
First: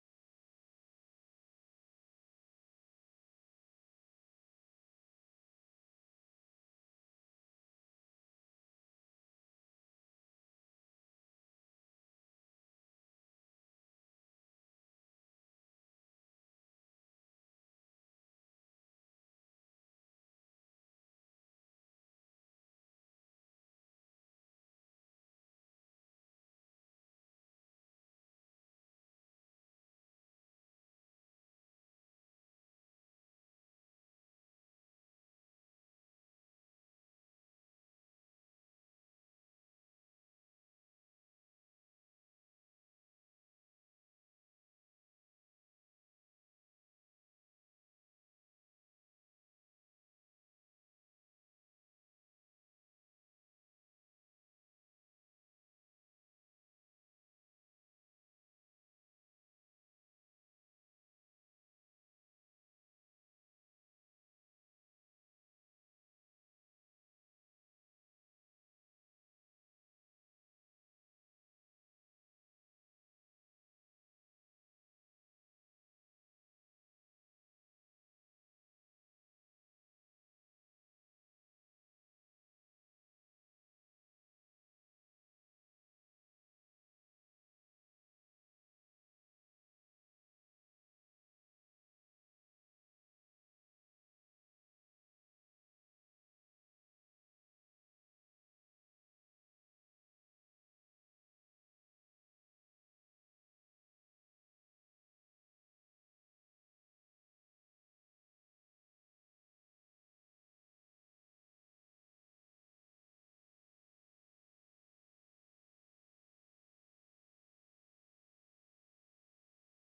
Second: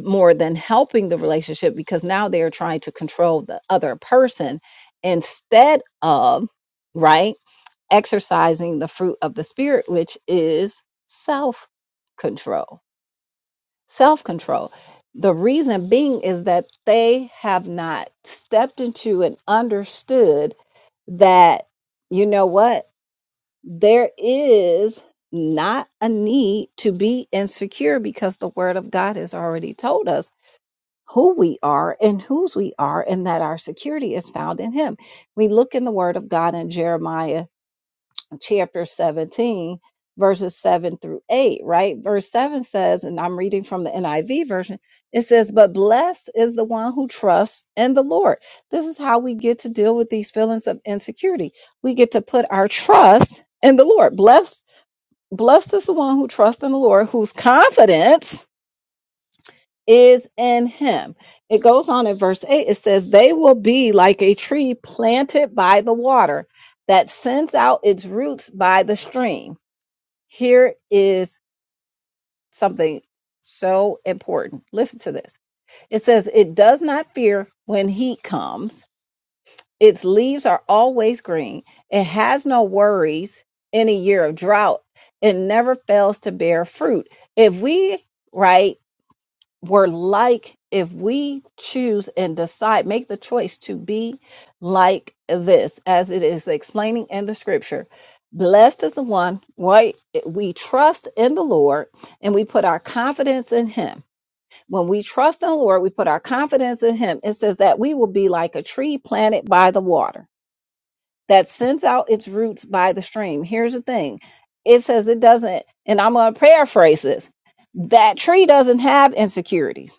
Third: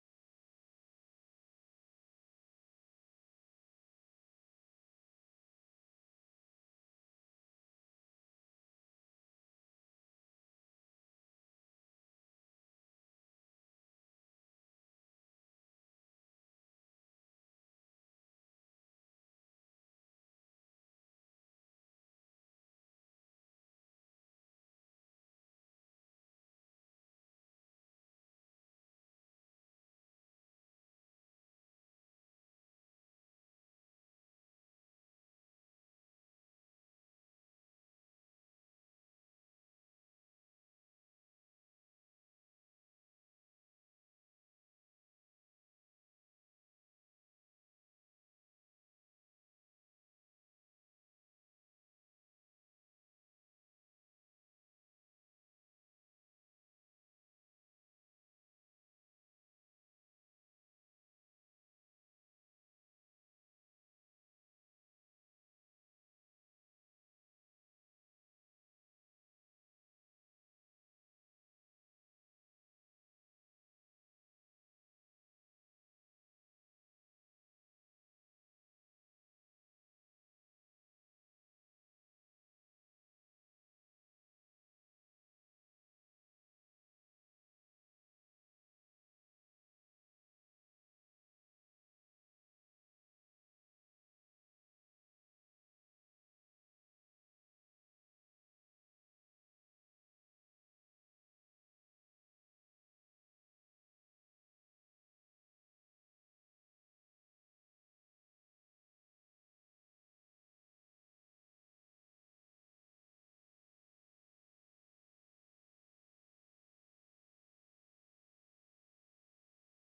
[SPEAKER 2] more than helping the relationship because now they are trying to control the other person instead of, right, exercising the fruit of the spirit, which is self control self control. The reason being is that they have not stepped into and understood that, you know what, there is not a need to be insecure because the word of God has already told us who we are and whose we are, and that our security is found in Him. We look in the word of God in Jeremiah chapter 17, verses 7 through 8, right? Verse 7 says, and I'm reading from the NIV version, it says, But blessed is the one who trusts in the Lord. This is how we get to deal with these feelings of insecurity. We get to put our trust in the Lord. Blessed, blessed is the one who trusts in the Lord, whose confidence is in him. It goes on in verse 8, it says, They will be like a tree planted by the water that sends out its roots by the stream here is something so important. Listen to this. It says, It does not fear when heat comes. Its leaves are always green. It has no worries in a year of drought. It never fails to bear fruit. If we, right, were like if we choose and decide make the choice to be like this as it is explaining in the scripture blessed is the one right we trust in the lord and we put our confidence in him when we trust in the lord we put our confidence in him it says that we will be like a tree planted by the water that sends out its roots by the stream here's the thing it says it doesn't and i'm going to paraphrase this that tree doesn't have insecurities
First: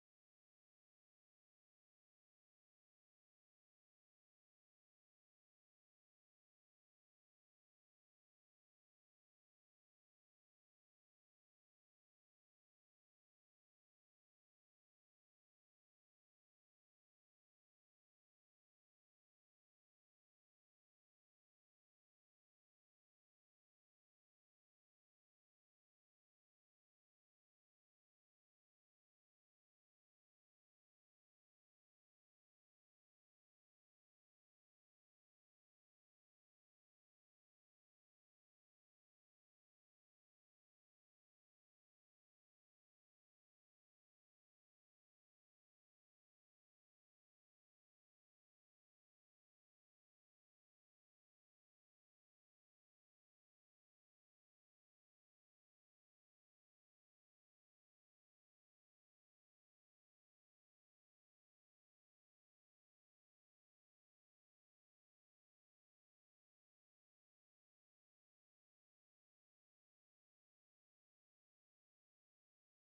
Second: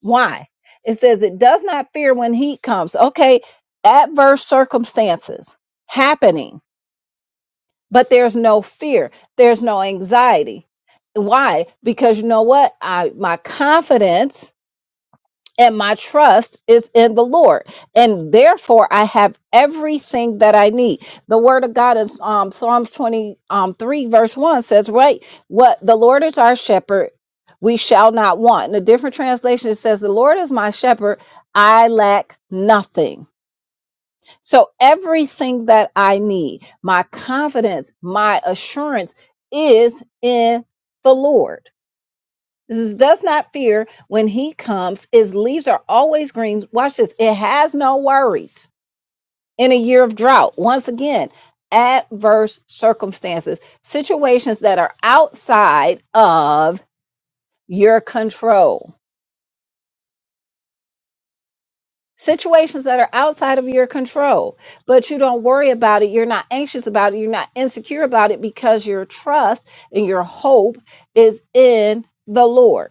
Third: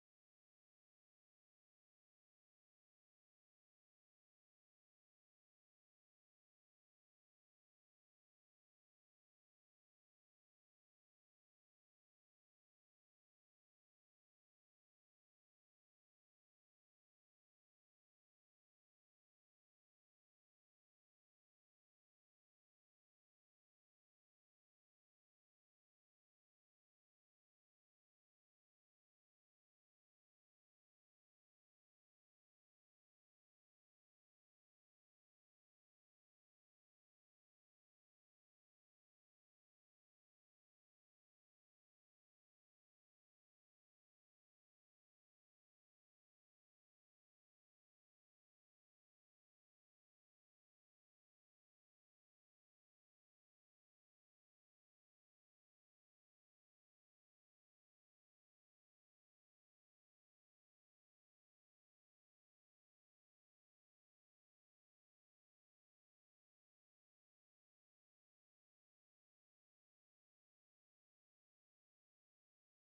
[SPEAKER 2] why? It says it does not fear when heat comes. Okay, adverse circumstances happening, but there's no fear. There's no anxiety. Why? Because you know what? I my confidence and my trust is in the Lord, and therefore I have everything that I need. The Word of God is um, Psalms twenty um, three verse one says, "Right, what the Lord is our shepherd, we shall not want." In a different translation, it says, "The Lord is my shepherd; I lack nothing." So everything that I need, my confidence, my assurance is in the Lord. This does not fear when he comes. His leaves are always green. Watch this. It has no worries in a year of drought. Once again, adverse circumstances, situations that are outside of your control. Situations that are outside of your control, but you don't worry about it. You're not anxious about it. You're not insecure about it because your trust and your hope is in the Lord.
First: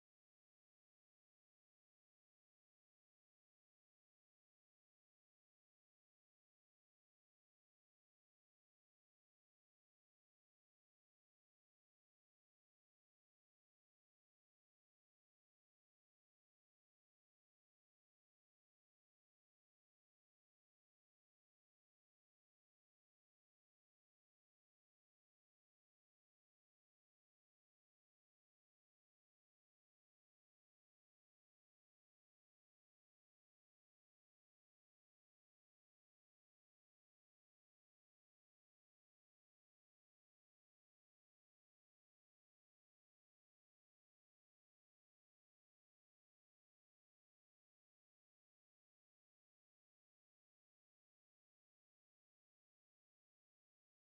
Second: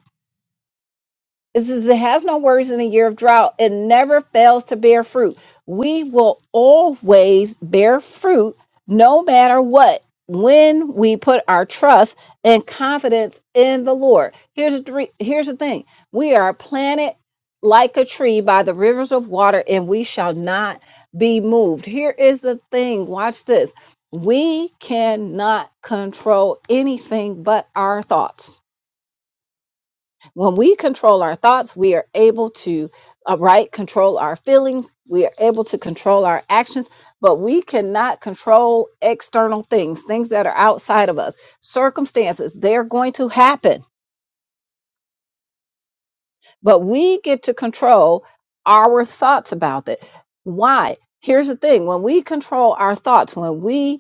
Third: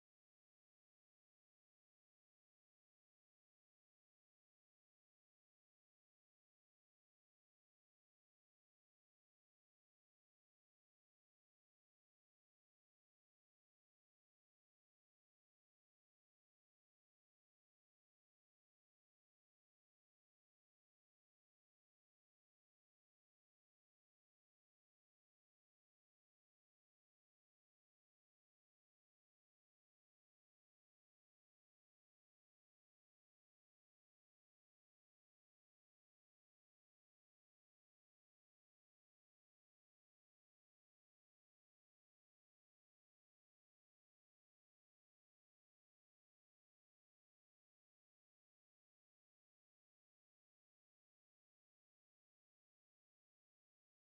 [SPEAKER 2] It says it has no worries in a year of drought. It never fails to bear fruit. We will always bear fruit no matter what when we put our trust and confidence in the Lord. Here's the three, here's the thing. We are planted like a tree by the rivers of water and we shall not be moved. Here is the thing. Watch this. We cannot control anything but our thoughts when we control our thoughts, we are able to, uh, right, control our feelings. We are able to control our actions, but we cannot control external things, things that are outside of us, circumstances. They're going to happen, but we get to control our thoughts about it. Why? Here's the thing when we control our thoughts, when we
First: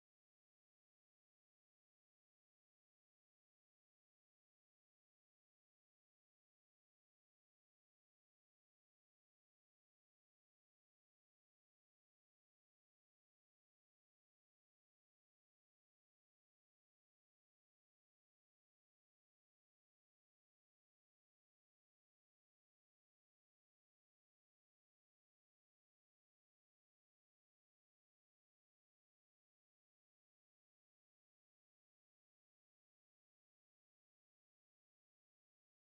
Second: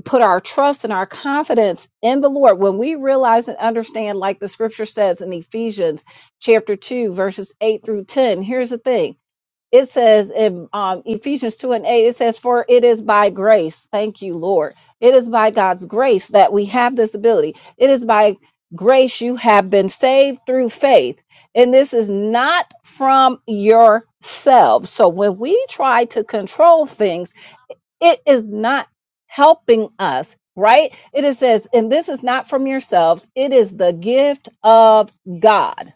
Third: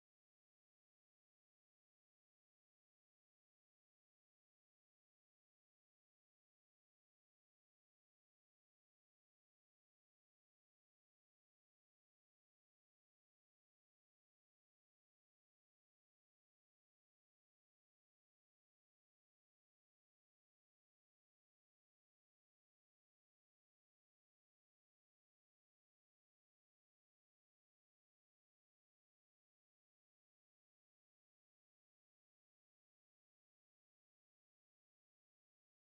[SPEAKER 2] put our trust and our confidence in the Lord, when we realize and understand, like the scripture says in Ephesians chapter 2, verses 8 through 10, here's the thing it says in um, Ephesians 2 and 8, it says, For it is by grace, thank you, Lord. It is by God's grace that we have this ability. It is by grace you have been saved through faith. And this is not from yourselves. So when we try to control things, it is not helping us right It says and this is not from yourselves it is the gift of god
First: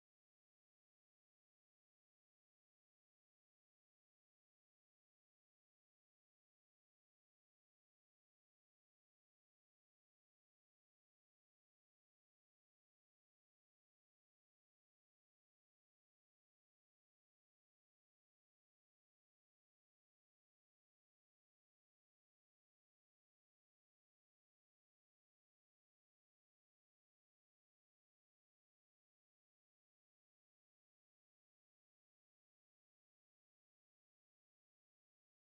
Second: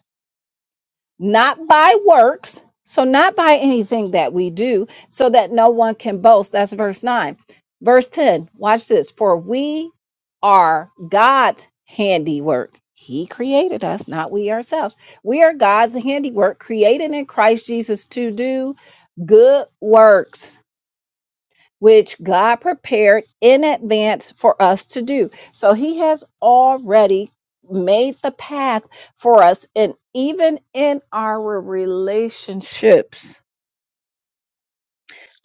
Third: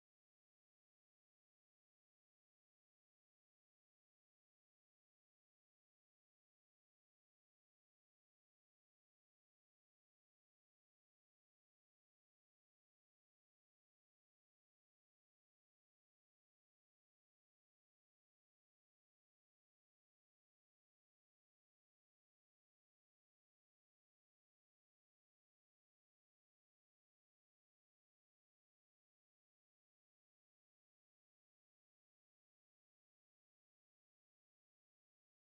[SPEAKER 2] not by works so not by anything that we do so that no one can boast that's verse 9 verse 10 watch this for we are god's handiwork he created us not we ourselves we are god's handiwork created in christ jesus to do good works which God prepared in advance for us to do. So he has already made the path for us. And even in our relationships,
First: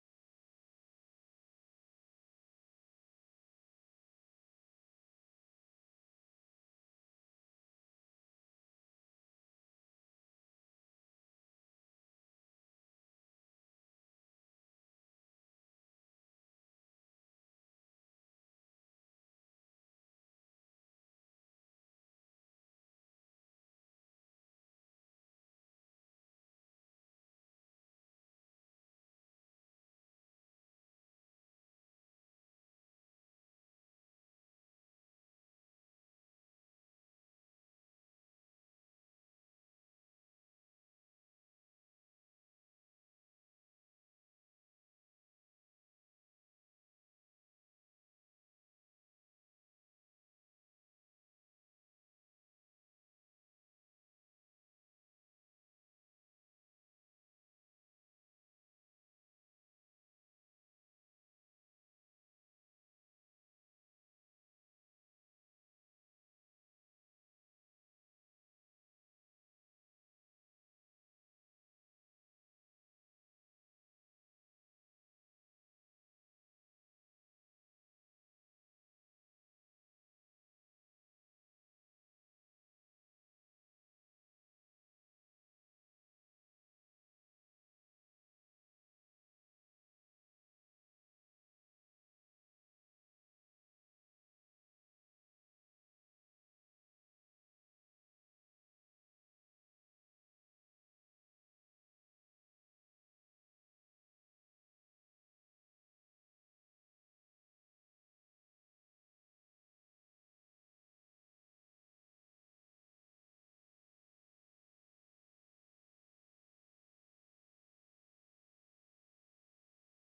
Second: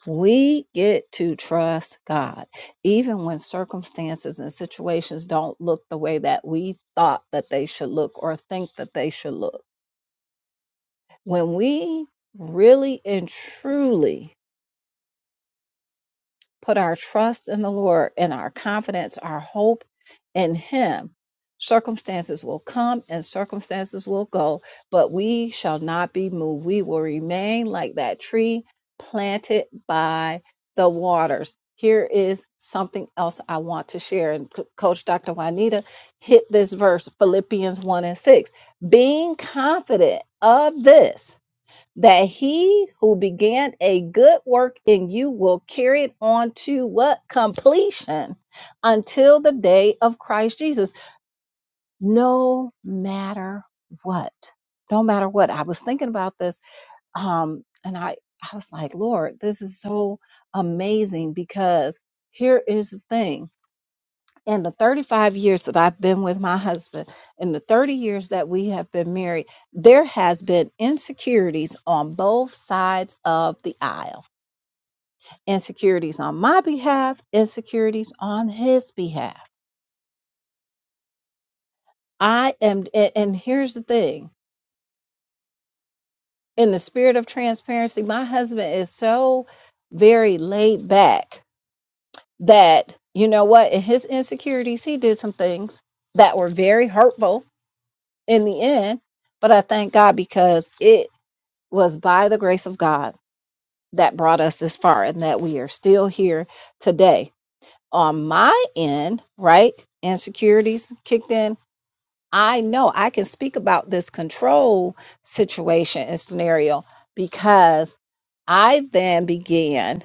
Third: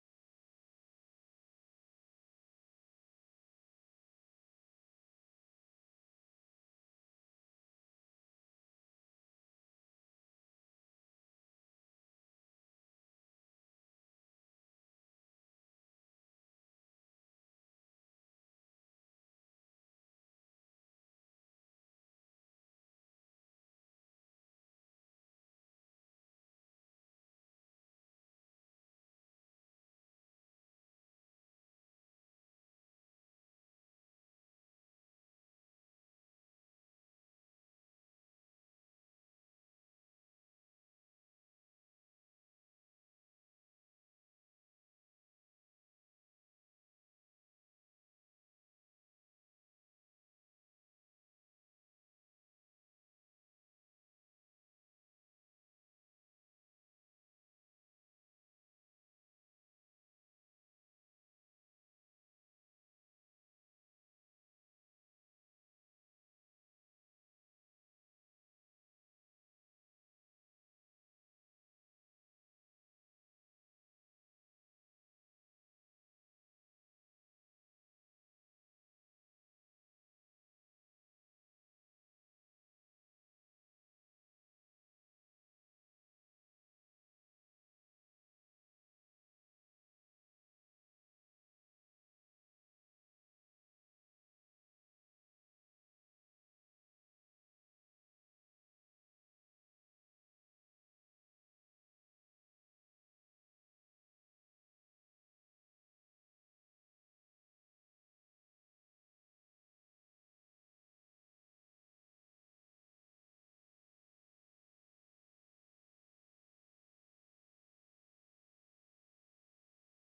[SPEAKER 2] we get to trust God, even when circumstances and situations don't look the way that we thought that they should look or think that they should look. When we really and truly put our trust in the Lord and our confidence, our hope in Him, circumstances will come and circumstances will go, but we shall not be moved. We will remain like that tree planted by the waters. Here is something else I want to share. And Coach Dr. Juanita hit this verse, Philippians 1 and 6. Being confident of this that he who began a good work in you will carry it on to what completion until the day of Christ Jesus, no matter what. No matter what. I was thinking about this, um, and I, I was like, Lord, this is so amazing because here is the thing in the 35 years that I've been with my husband, in the 30 years that we have been married, there has been insecurities on both sides of the aisle. Insecurities on my behalf, insecurities on his behalf. I am a- and here's the thing, in the spirit of transparency, my husband is so very laid back that you know what, in his insecurities, he did some things that were very hurtful in the end but I thank God because it was by the grace of God that brought us this far and that we are still here today. On my end, right? Insecurities kicked in. I know I can speak about this control situation and scenario because I then began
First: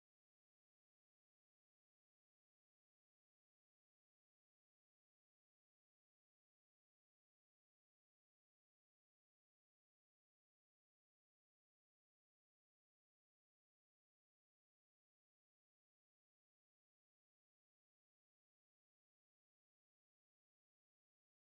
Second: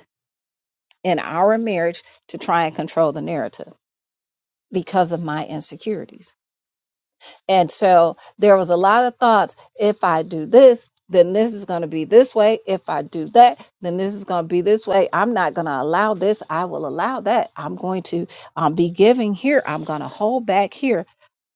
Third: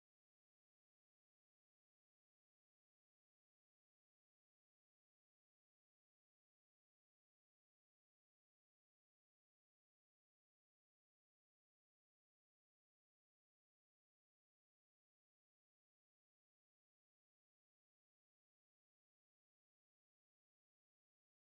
[SPEAKER 2] in our marriage to try and control the narrative because of my insecurities And so there was a lot of thoughts. If I do this, then this is going to be this way. If I do that, then this is going to be this way. I'm not going to allow this. I will allow that. I'm going to um, be giving here. I'm going to hold back here.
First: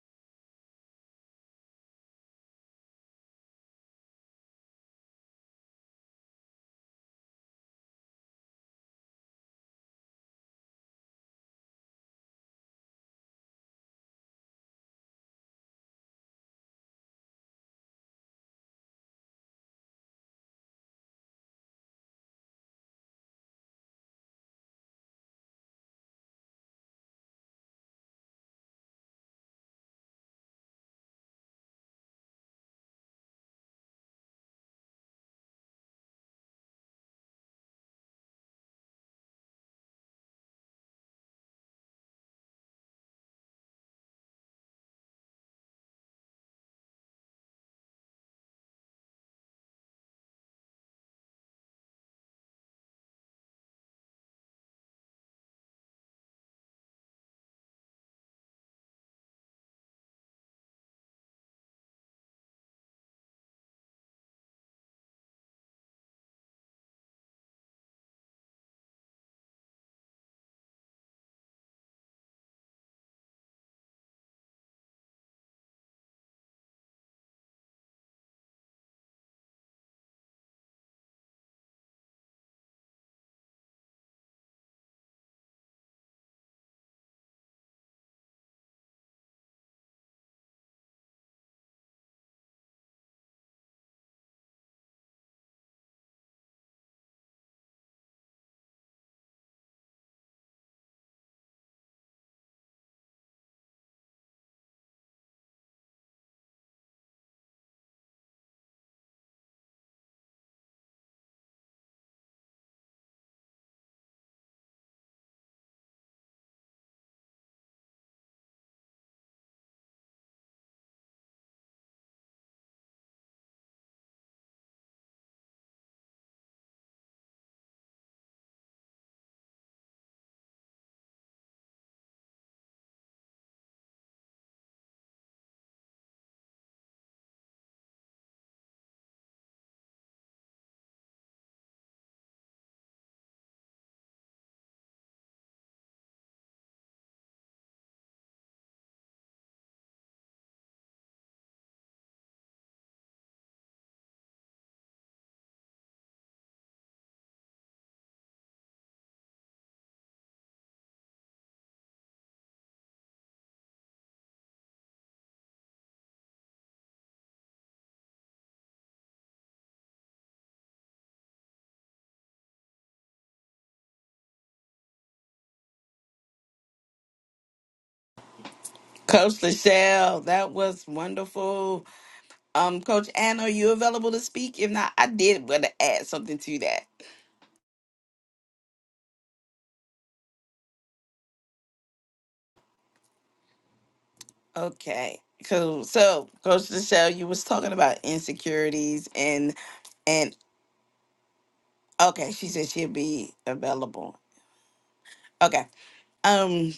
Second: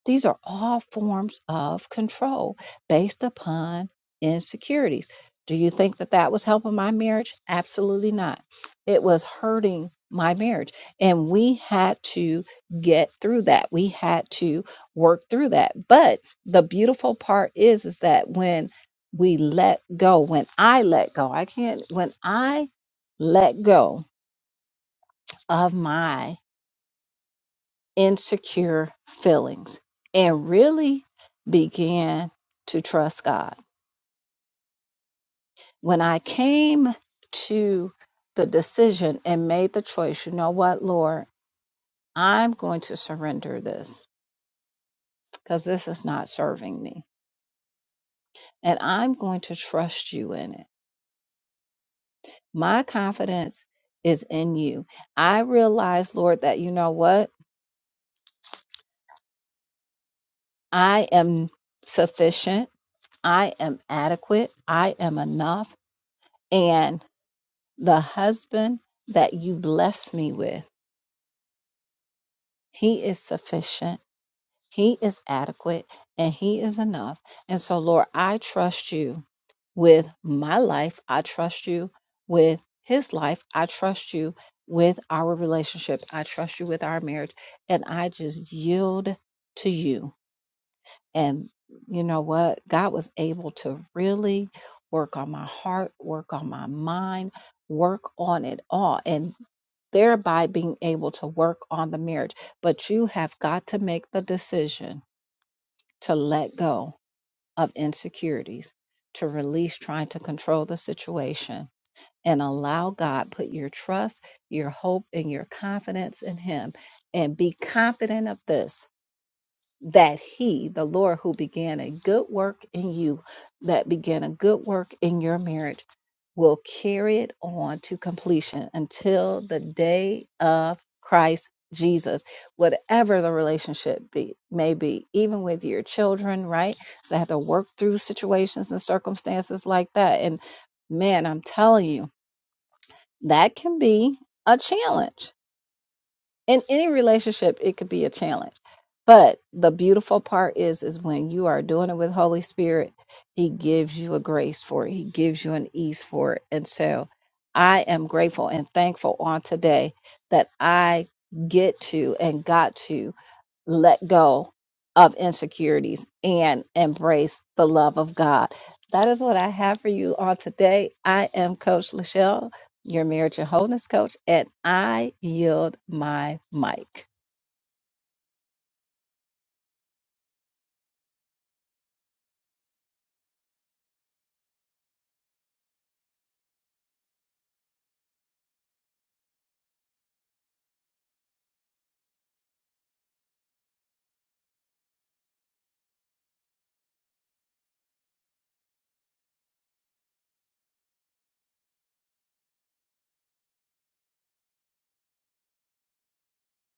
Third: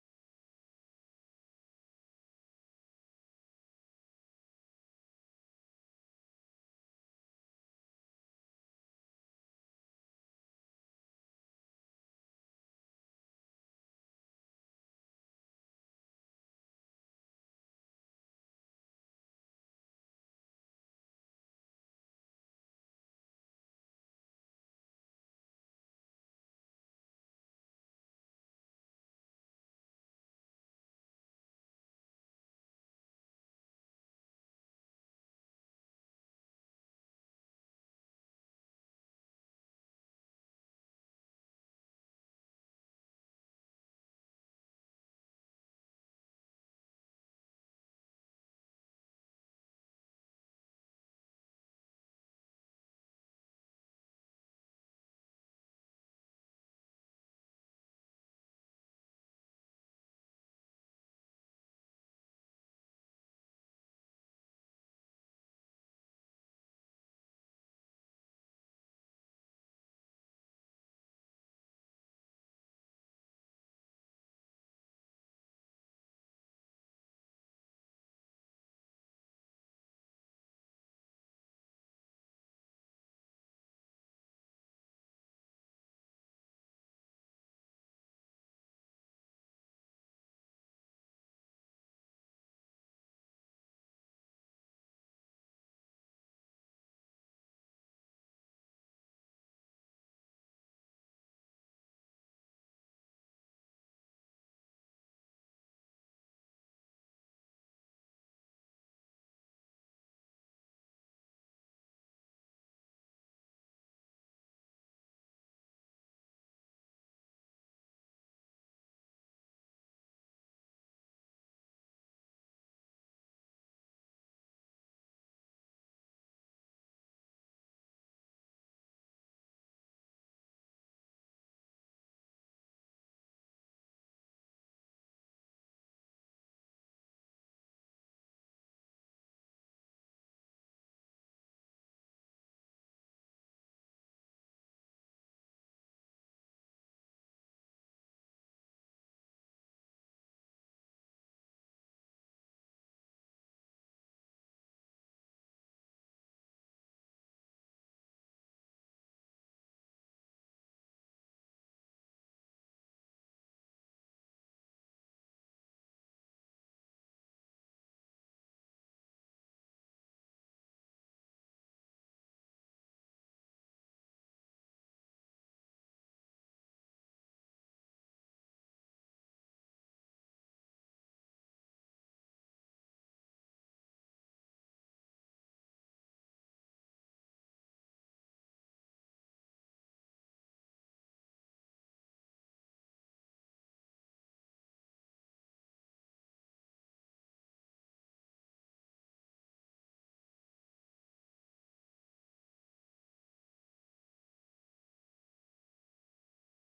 [SPEAKER 2] These are all forms of control based upon insecurities. Do you think that that was helping my marriage? Absolutely not. It was hurting my marriage. And we had to get through that. We had to work through that. But the beautiful part is is that when we let go, when I let go, I can't when I let go of my insecure feelings and really began to trust God. When I came to the decision and made the choice, you know what, Lord, I'm going to surrender this because this is not serving me. And I'm going to trust you in it. My confidence is in you. I realize, Lord, that you know what? I am sufficient. I am adequate. I am enough. and the husband that you bless me with, he is sufficient, he is adequate, and he is enough. And so, Lord, I trust you with my life. I trust you with his life. I trust you with our relationship. I trust you with our marriage. And I just yield to you. And you know what? God was able to really work on my heart, work on my mind, work on it all, and thereby being able to work on the marriage. But you have got to make the decision to let go of insecurities, to release trying to control the situation. And allow God, put your trust, your hope, and your confidence in Him. And be confident of this that he, the Lord who began a good work in you, that began a good work in your marriage, will carry it on to completion until the day of Christ Jesus, whatever the relationship be, may be, even with your children, right? So I have to work through situations and circumstances like that. And man, I'm telling you, that can be a challenge in any relationship it could be a challenge but the beautiful part is is when you are doing it with holy spirit he gives you a grace for it he gives you an ease for it and so i am grateful and thankful on today that i get to and got to let go of insecurities and embrace the love of God. That is what I have for you on today. I am Coach Lachelle, your marriage and wholeness coach, and I yield my mic.
[SPEAKER 1] Coach Lachelle, that was wonderful. Um, Coach Ann, are you available to speak? If not, I did want to add something to that. Okay, cool. So, Coach Michelle, you was talking about insecurities and and okay, she said she'll be available. Okay. Um,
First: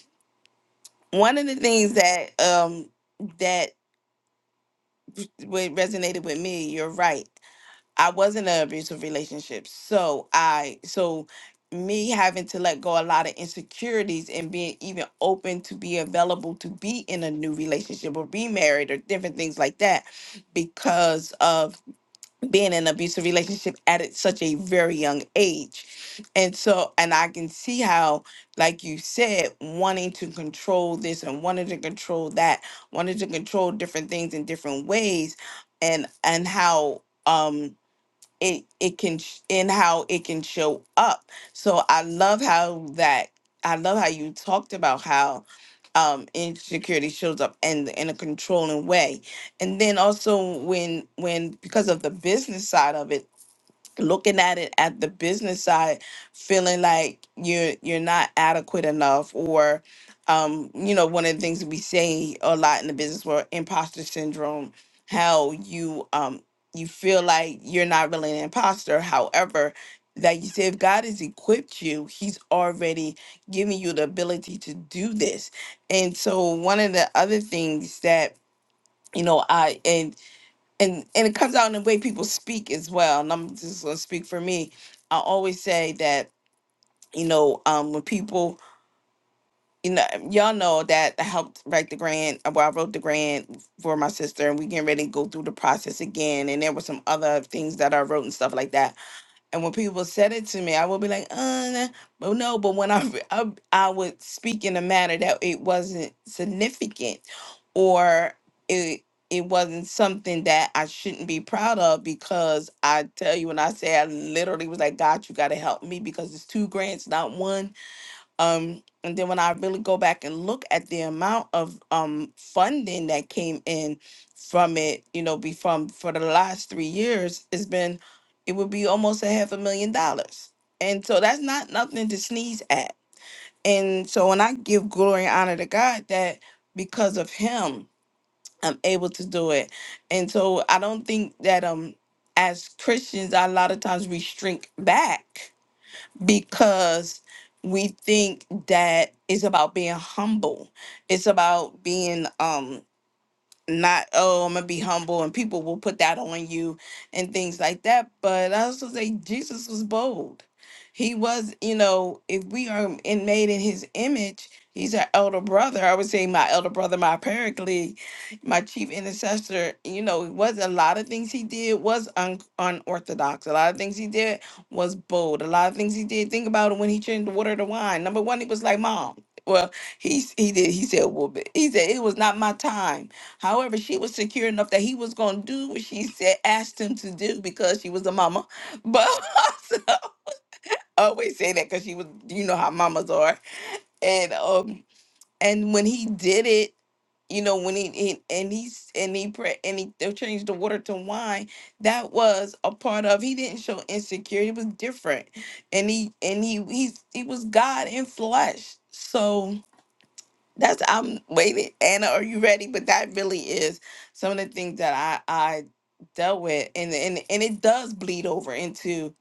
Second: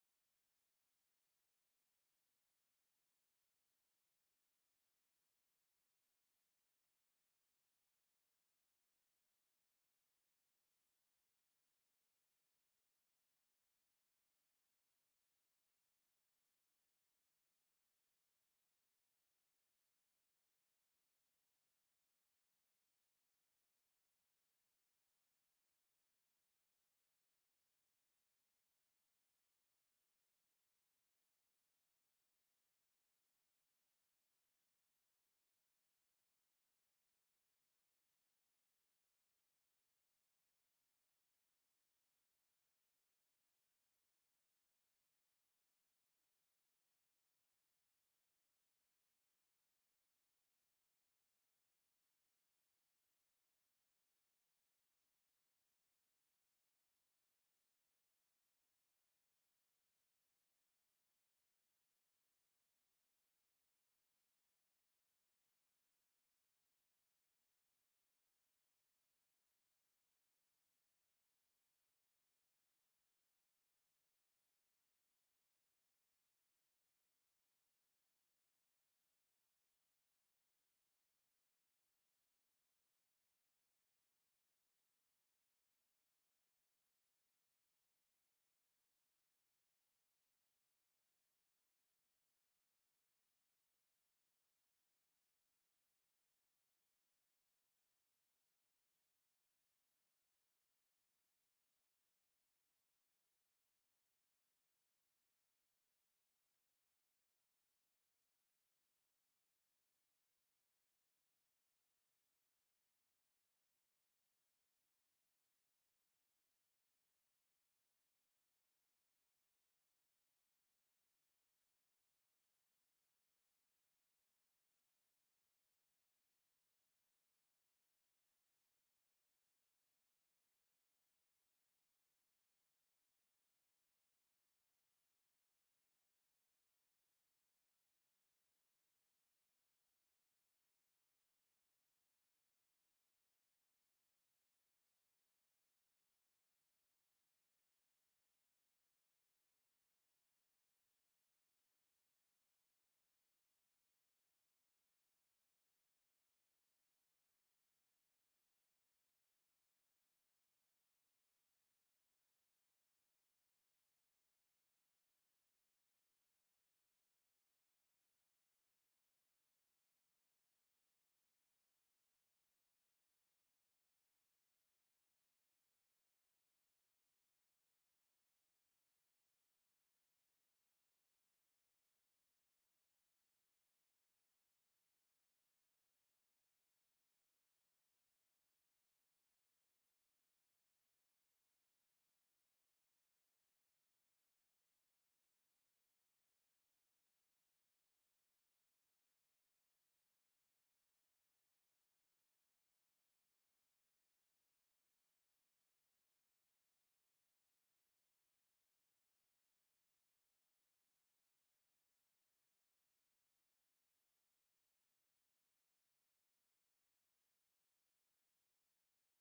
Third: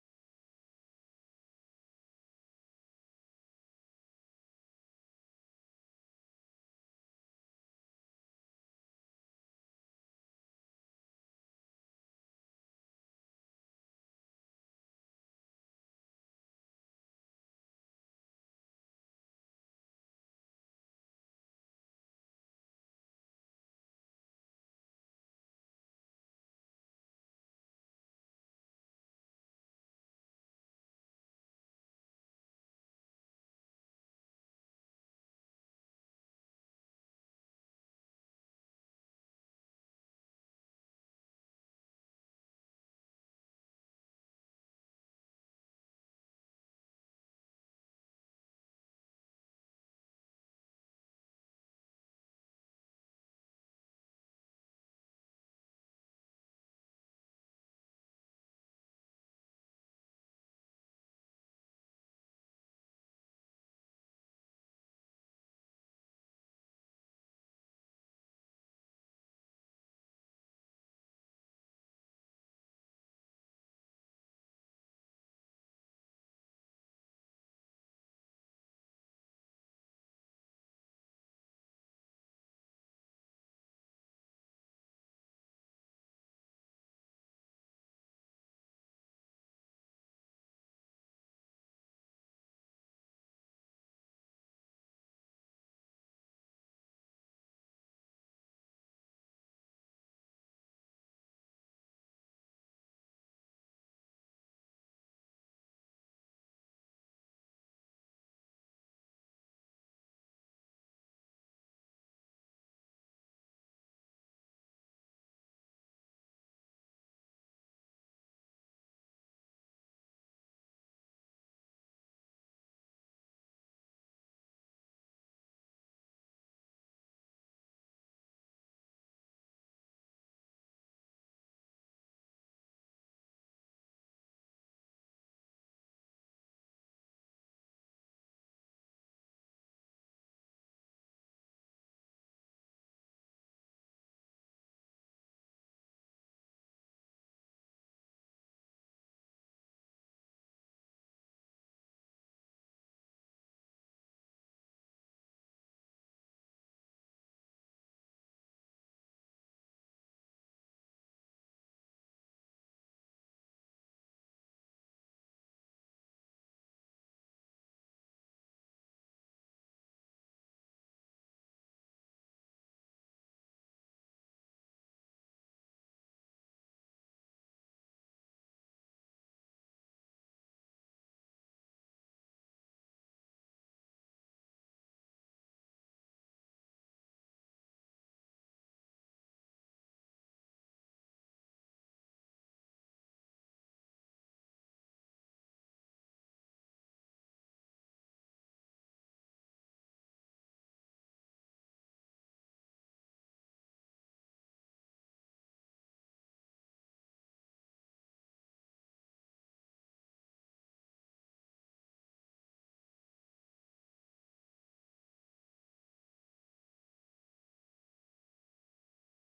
[SPEAKER 1] one of the things that um that what resonated with me, you're right. I was in an abusive relationship. So I so me having to let go a lot of insecurities and being even open to be available to be in a new relationship or be married or different things like that because of being in an abusive relationship at it- such a very young age. And so and I can see how like you said wanting to control this and wanting to control that, wanting to control different things in different ways and and how um it it can sh- and how it can show up. So I love how that I love how you talked about how um insecurity shows up in in a controlling way. And then also when when because of the business side of it looking at it at the business side feeling like you're you're not adequate enough or um you know one of the things that we say a lot in the business world imposter syndrome how you um you feel like you're not really an imposter however like you said if god has equipped you he's already giving you the ability to do this and so one of the other things that you know i and and and it comes out in the way people speak as well. And I'm just gonna speak for me. I always say that you know um, when people you know y'all know that I helped write the grant. uh, Well, I wrote the grant for my sister, and we getting ready to go through the process again. And there were some other things that I wrote and stuff like that. And when people said it to me, I would be like, uh, nah," but no. But when I, re- I I would speak in a manner that it wasn't significant, or it it wasn't something that I shouldn't be proud of because I tell you when I say I literally was like, God, you got to help me because it's two grants, not one um, and then when I really go back and look at the amount of um funding that came in from it, you know, be from for the last three years, it's been it would be almost a half a million dollars. And so that's not nothing to sneeze at. And so when I give glory and honor to God that because of him, I'm able to do it. And so I don't think that um as Christians a lot of times we shrink back because we think that it's about being humble. It's about being um not oh i'm gonna be humble and people will put that on you and things like that but i also say jesus was bold he was you know if we are in made in his image he's our elder brother i would say my elder brother my paraclete my chief intercessor you know it was a lot of things he did was un- unorthodox a lot of things he did was bold a lot of things he did think about it when he changed the water to wine number one he was like mom well he s- he did he said well but-" he said it was not my time However, she was secure enough that he was going to do what she said, asked him to do because she was a mama. But also, I always say that because she was, you know how mamas are. And um, and when he did it, you know, when he, he and he s- and he pre- and he they changed the water to wine, that was a part of. He didn't show insecurity; it was different, and he and he he he was God in flesh. So that's I'm waiting. Anna, are you ready? But that really is some of the things that I I dealt with, and and and it does bleed over into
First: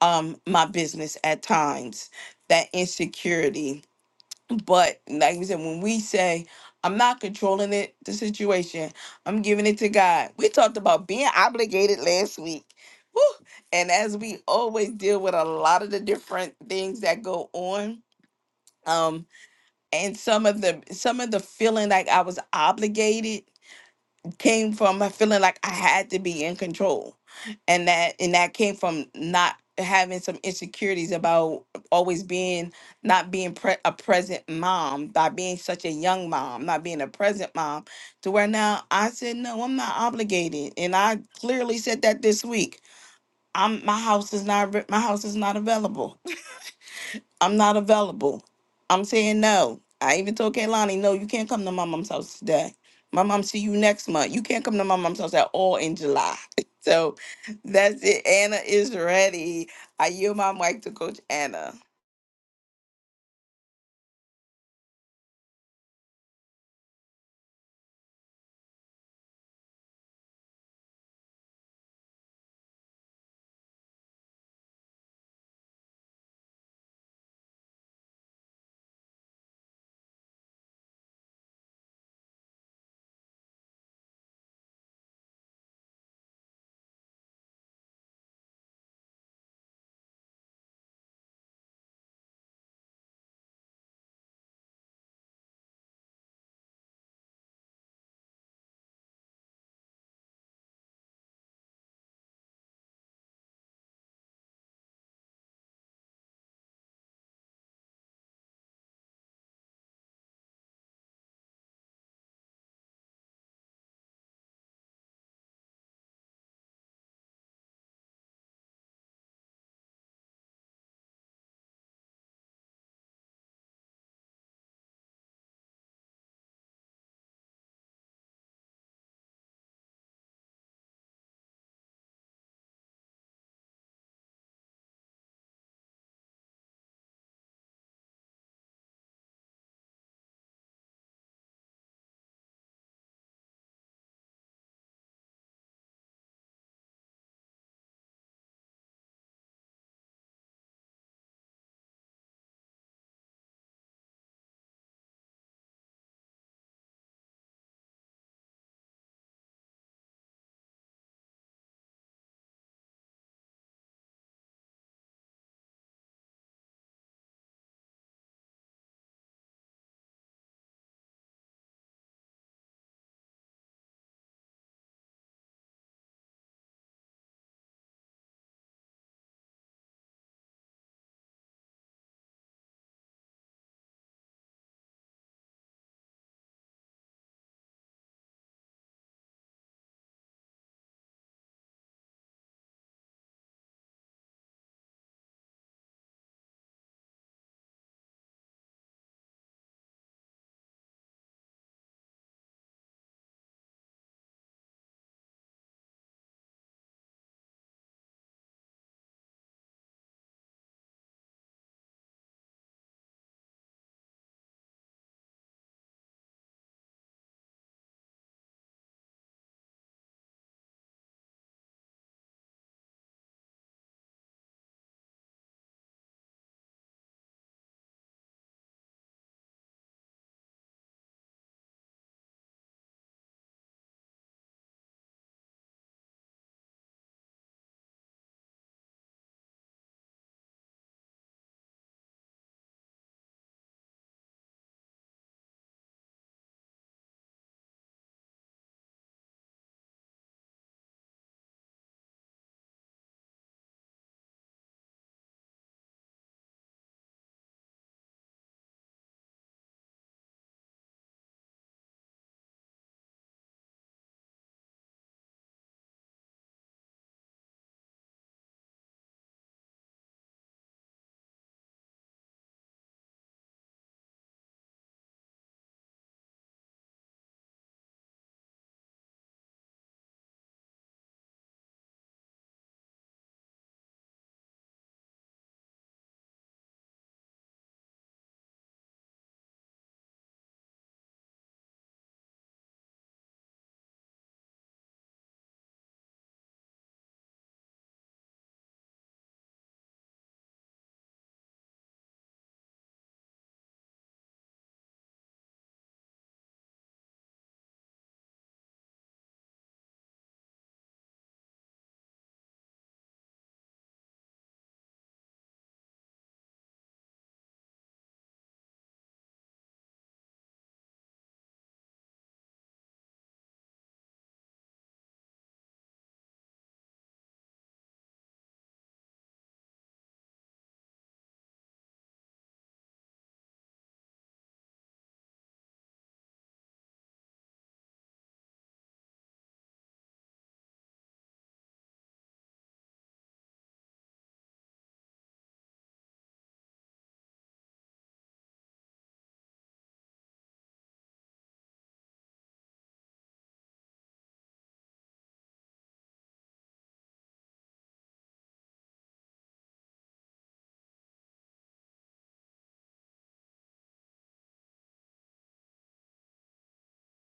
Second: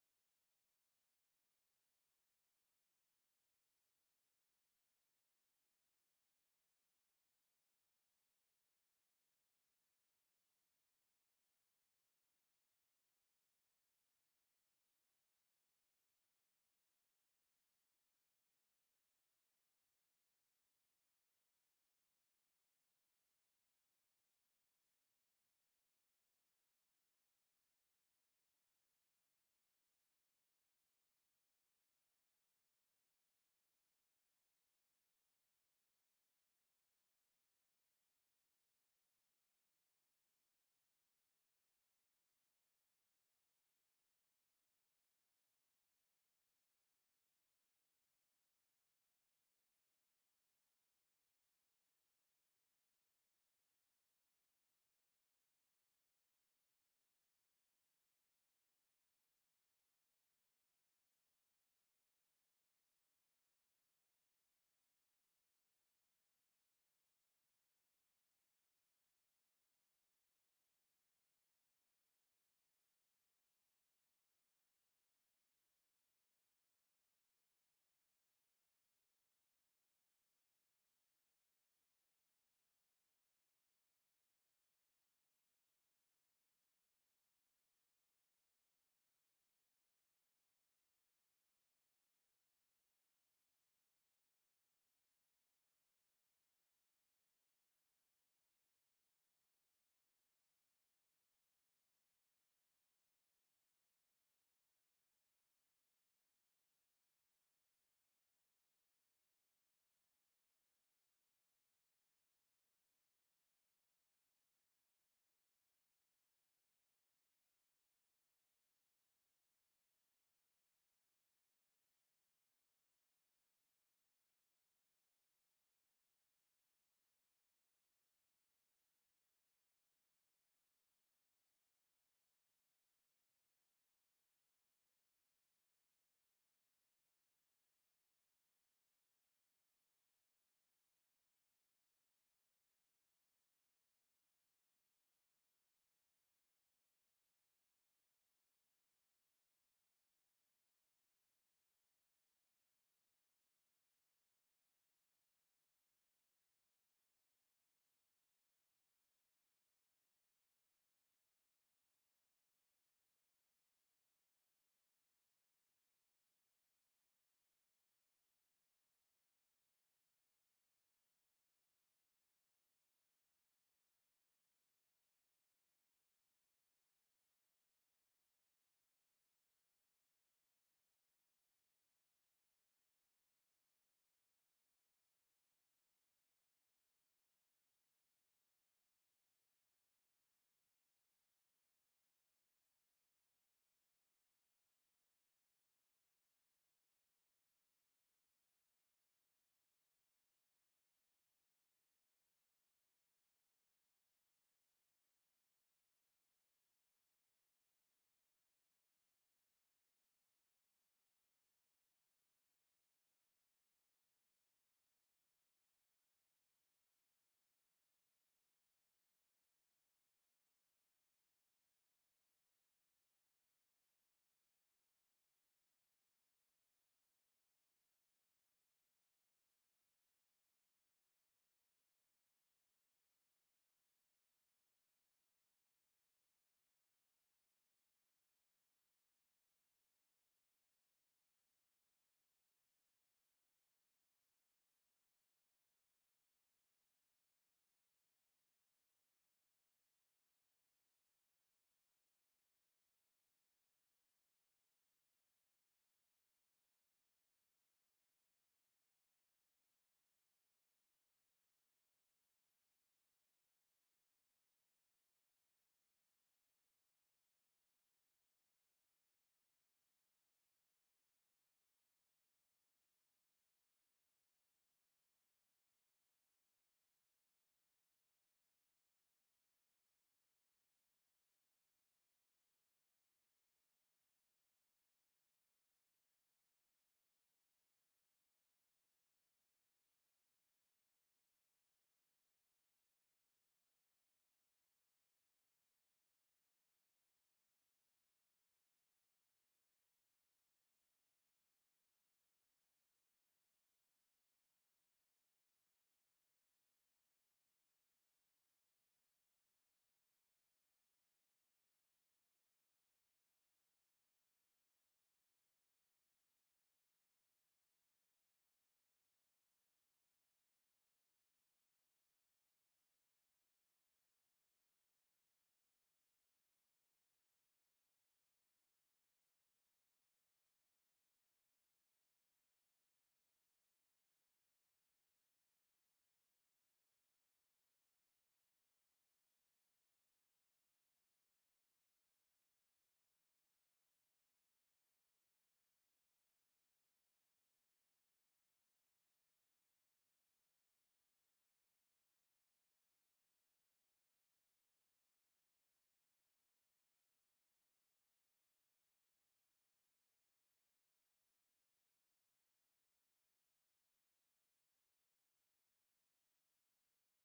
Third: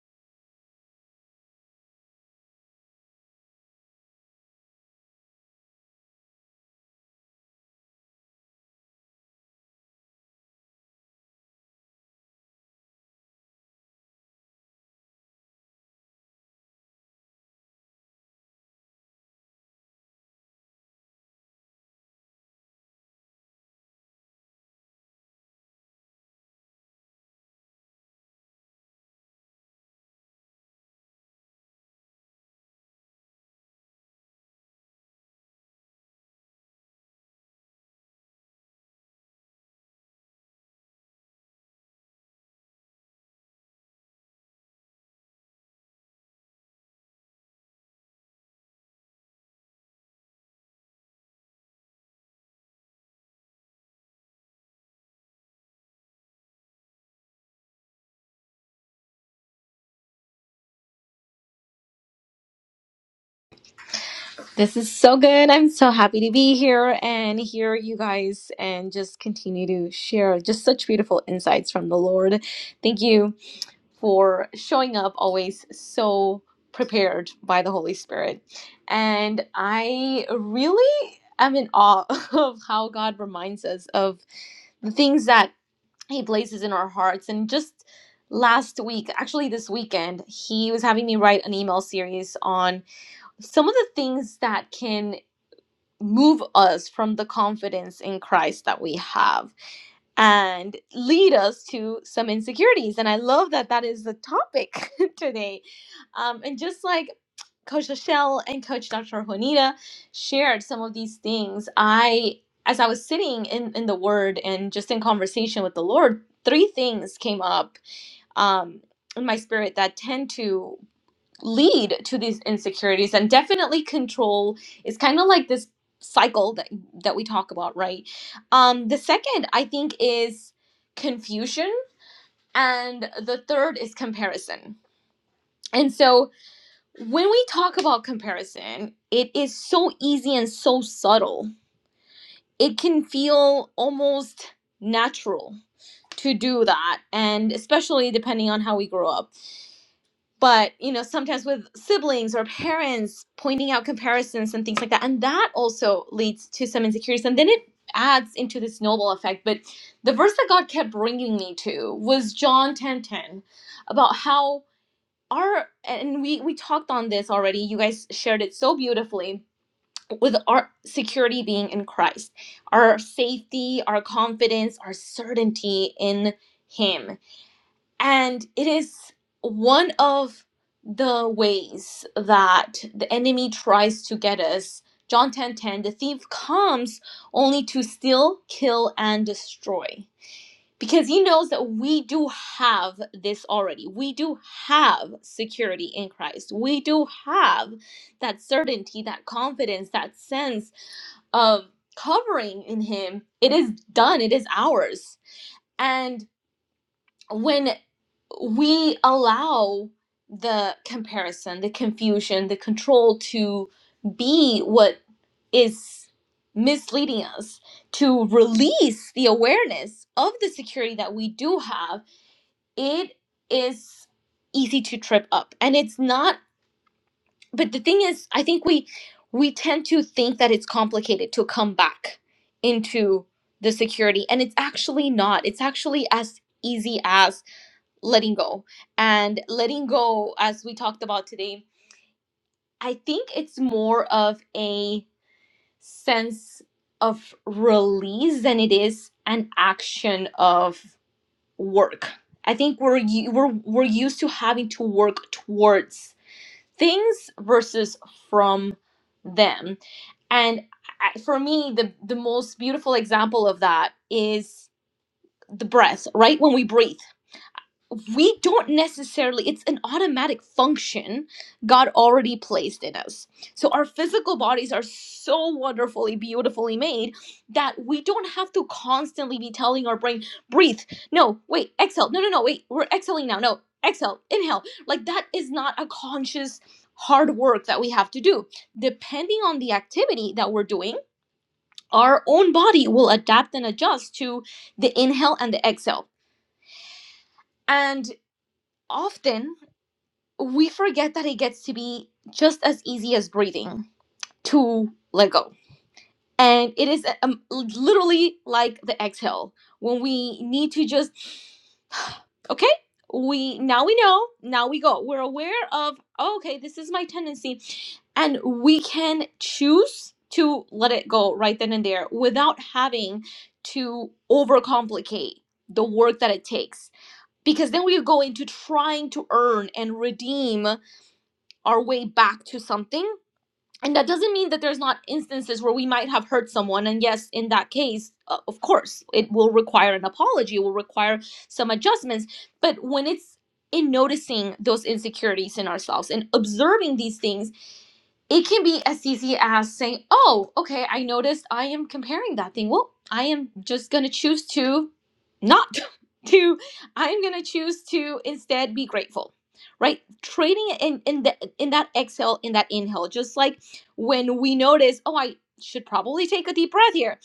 [SPEAKER 1] um my business at times. That insecurity, but like we said, when we say I'm not controlling it, the situation, I'm giving it to God. We talked about being obligated last week. Woo! And as we always deal with a lot of the different things that go on, um, and some of the some of the feeling like I was obligated came from a feeling like I had to be in control, and that and that came from not having some insecurities about always being not being pre- a present mom, by being such a young mom, not being a present mom, to where now I said no, I'm not obligated, and I clearly said that this week. I'm my house is not re- my house is not available. I'm not available. I'm saying no. I even told Kaylani, no, you can't come to my mom's house today. My mom see you next month. You can't come to my mom's house at all in July. So that's it. Anna is ready. I yield my mic to Coach Anna.
[SPEAKER 3] This is so good. I'm so happy to be here and hear you guys and just continue to share just such beautiful insights from the Lord. Thank you for showing up always so prepared by the Holy Spirit. And I really am in awe of how God reminds us of the things that he places in our hearts and just last week actually this weekend he was having me write an email series on some of the things that can move us from the confidence in Christ that we have and lead us to some insecurities. And I love that that is the topic today. Um, and just like Coach Lachelle and Coach Dr. Juanita shared some of these things, I, as I was sitting in, in the Word and just in conversation with the Lord, three things came up um, in my spirit that tend to lead to these insecurities and definitely control is kind of like this cycle that that we talk about right um the second i think is confusion and the third is comparison and so when we talk about comparison it is so easy and so subtle it can feel almost natural to do that and especially depending on how we grow up but you know sometimes with siblings or parents pointing out comparisons and things like that and that also leads to some insecurities and then it adds into this snowball effect but the verse that god kept bringing me to was john 10 10, about how our and we we talked on this already you guys shared it so beautifully with our security being in christ our safety our confidence our certainty in him and it is one of the ways that the enemy tries to get us. John 10:10, the thief comes only to steal, kill, and destroy. Because he knows that we do have this already. We do have security in Christ. We do have that certainty, that confidence, that sense of covering in him. It is done, it is ours. And when we allow the comparison, the confusion, the control to be what is misleading us to release the awareness of the security that we do have. It is easy to trip up. And it's not but the thing is, I think we we tend to think that it's complicated to come back into the security and it's actually not. It's actually as easy as letting go and letting go as we talked about today i think it's more of a sense of release than it is an action of work i think we're u- we're we're used to having to work towards things versus from them and I, for me the the most beautiful example of that is the breath right when we breathe we don't necessarily it's an automatic function god already placed in us so our physical bodies are so wonderfully beautifully made that we don't have to constantly be telling our brain breathe no wait exhale no no no wait we're exhaling now no exhale inhale like that is not a conscious hard work that we have to do depending on the activity that we're doing our own body will adapt and adjust to the inhale and the exhale and often we forget that it gets to be just as easy as breathing to let go. And it is um, literally like the exhale when we need to just, okay, we now we know, now we go. We're aware of, oh, okay, this is my tendency. And we can choose to let it go right then and there without having to overcomplicate the work that it takes. Because then we go into trying to earn and redeem our way back to something and that doesn't mean that there's not instances where we might have hurt someone and yes in that case uh, of course it will require an apology it will require some adjustments but when it's in noticing those insecurities in ourselves and observing these things it can be as easy as saying, "Oh, okay, I noticed I am comparing that thing. Well, I am just going to choose to not to I'm going to choose to instead be grateful." Right? Trading it in in the, in that exhale, in that inhale, just like when we notice, "Oh, I should probably take a deep breath here."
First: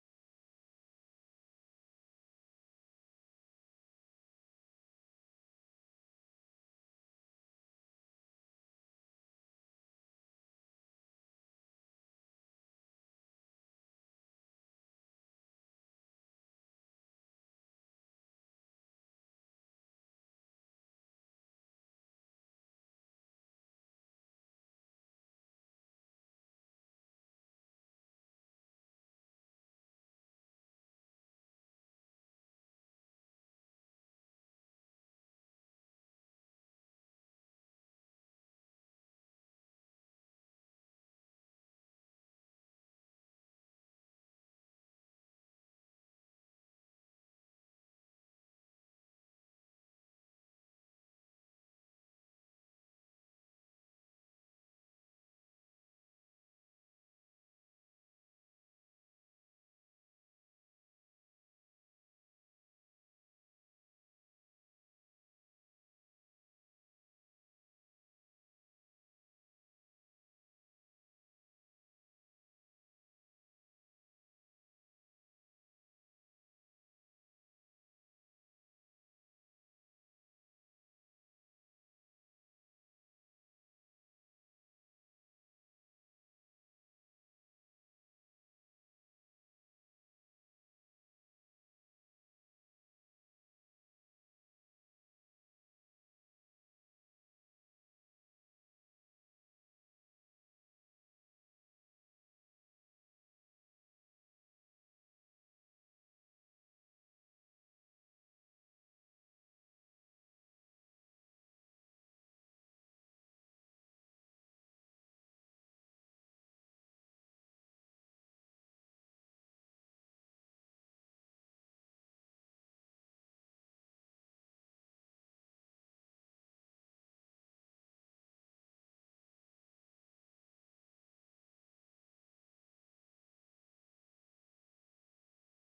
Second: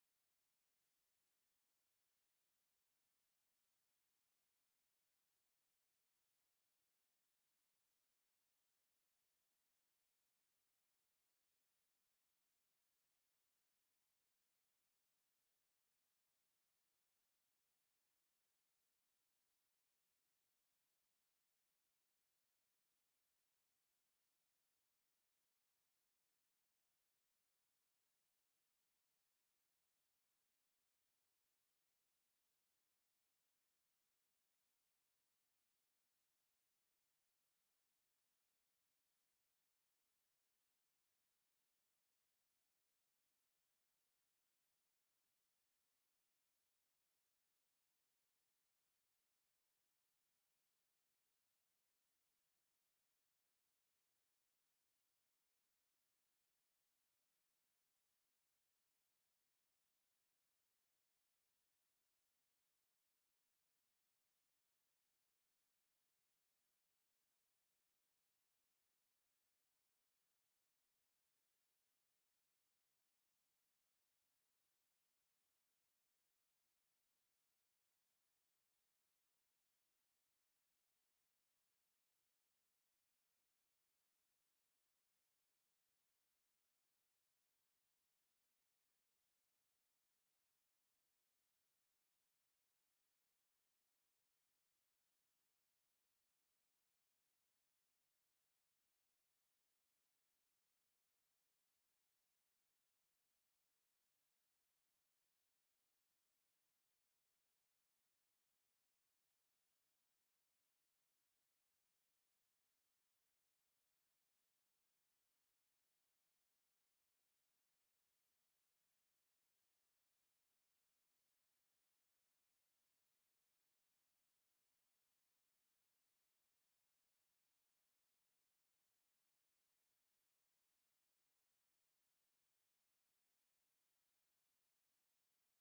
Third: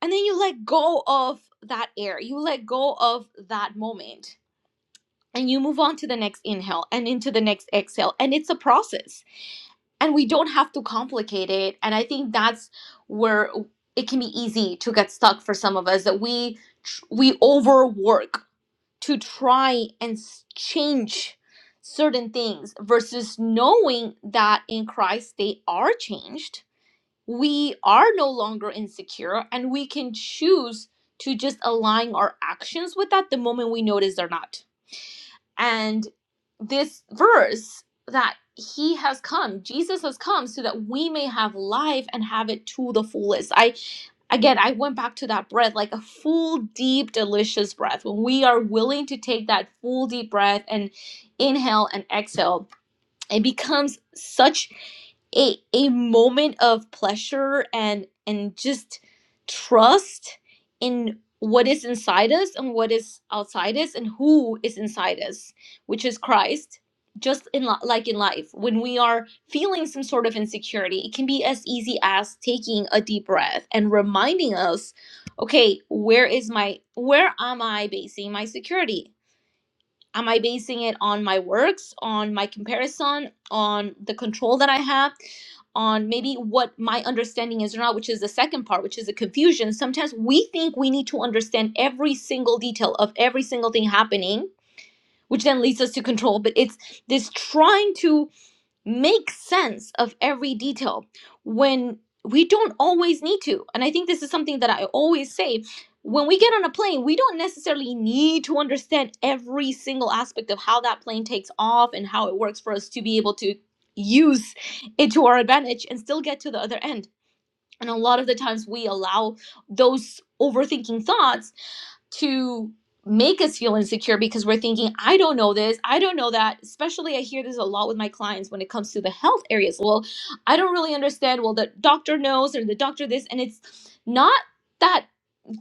[SPEAKER 3] And then you let go of that air. You let go of that moment. And you move on to the next inhale and into the next exhale. And it's a process and we don't have to complicate it and i think that's where it can be easy to get stuck for some of us that we tr- we overwork to try and s- change certain things versus knowing that in christ they are changed we are no longer insecure and we can choose to just align our actions with that the moment we notice they're not and this verse that he has come, Jesus has come so that we may have life and have it to the fullest. I again, I went back to that breath like a full, deep, delicious breath. When we are willing to take that full, deep breath and inhale and exhale, it becomes such a a moment of pleasure and and just trust in what is inside us and what is outside us and who is inside us which is christ just in li- like in life when we are feeling some sort of insecurity it can be as easy as taking a deep breath and reminding us okay where is my where am i basing my security am i basing it on my works on my comparison on the control that i have on maybe what my understanding is or not which is the second part which is the confusion sometimes we think we need to understand every single detail of every single thing happening which then leads us to control but it's this trying to make sense of every detail when we don't always need to. And I think this is something that I always say. When we get on a plane, we don't necessarily need to understand every single aspect of how that plane takes off and how it works for us to be able to use it to our advantage and still get to the other end. And a lot of the times we allow those overthinking thoughts to make us feel insecure because we're thinking, I don't know this, I don't know that. Especially, I hear this a lot with my clients when it comes to the health areas. Well, I don't really understand. Well, the doctor knows, or the doctor this, and it's not that.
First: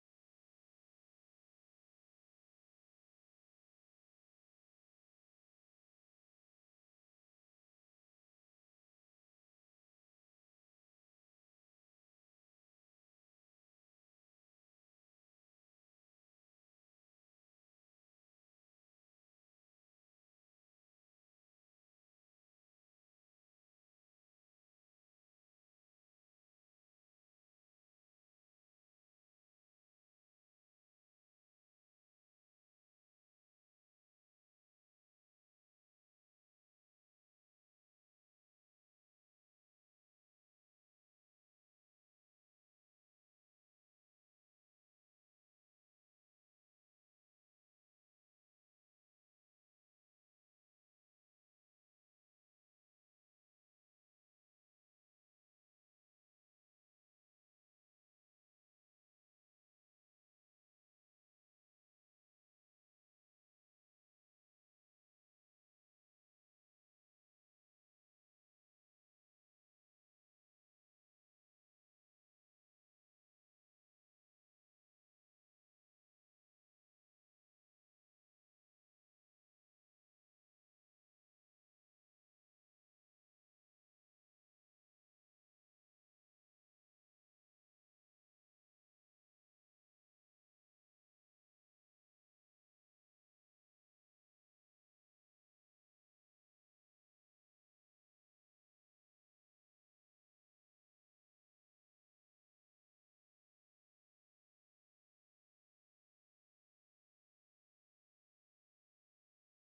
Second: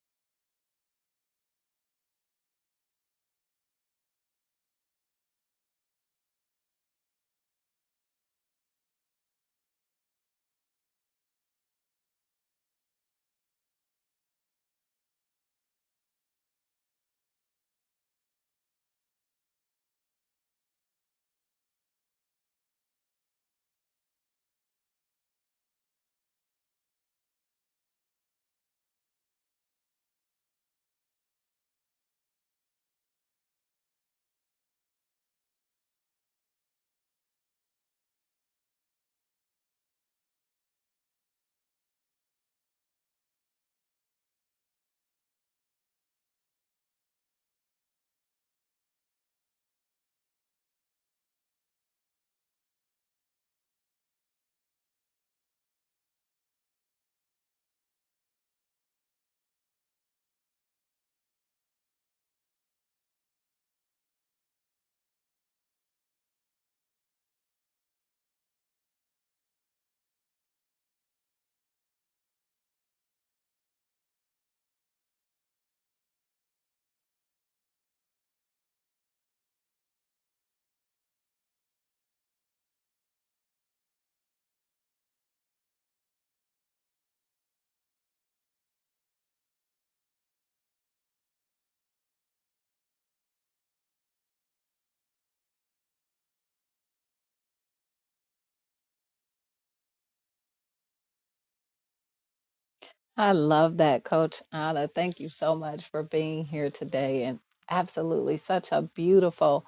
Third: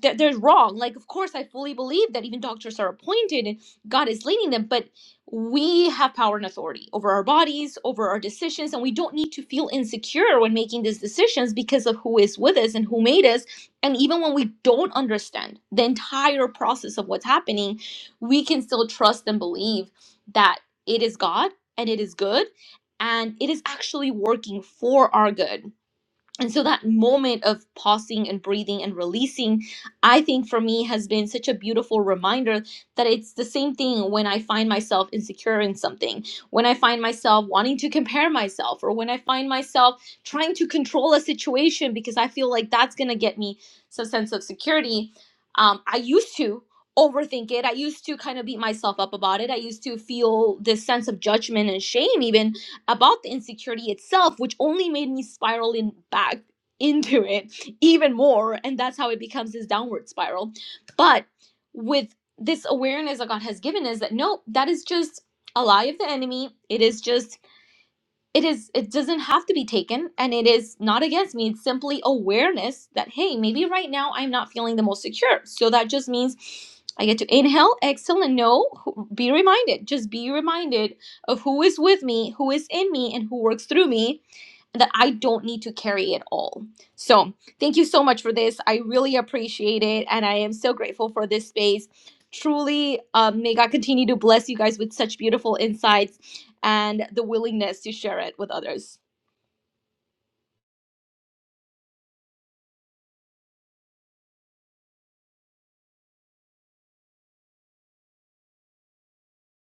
[SPEAKER 3] That they're wrong. Like, of course, I fully believe that even doctors are appointed and God is leading them, but we have power and authority over our bodies, over our decisions, and we don't need to feel insecure when making these decisions because of who is with us and who made us and even when we don't understand the entire process of what's happening, we can still trust and believe that it is God and it is good and it is actually working for our good and so that moment of pausing and breathing and releasing, I think for me has been such a beautiful reminder that it's the same thing when I find myself insecure in something, when I find myself wanting to compare myself, or when I find myself trying to control a situation because I feel like that's going to get me some sense of security. Um, I used to overthink it. I used to kind of beat myself up about it. I used to feel this sense of judgment and shame, even about the insecurity itself, which only made me spiral in back into it even more. And that's how it becomes this downward spiral. But with this awareness that God has given us, that no, that is just a lie of the enemy. It is just it is it doesn't have to be taken and it is not against me it's simply awareness that hey maybe right now i'm not feeling the most secure so that just means i get to inhale exhale and know be reminded just be reminded of who is with me who is in me and who works through me that I don't need to carry it all. So, thank you so much for this. I really appreciate it. And I am so grateful for this space. Truly, um, may God continue to bless you guys with such beautiful insights and the willingness to share it with others.
[SPEAKER 2] I love that, Coach Anna. Thank you so much for being here today and absolutely such a beautiful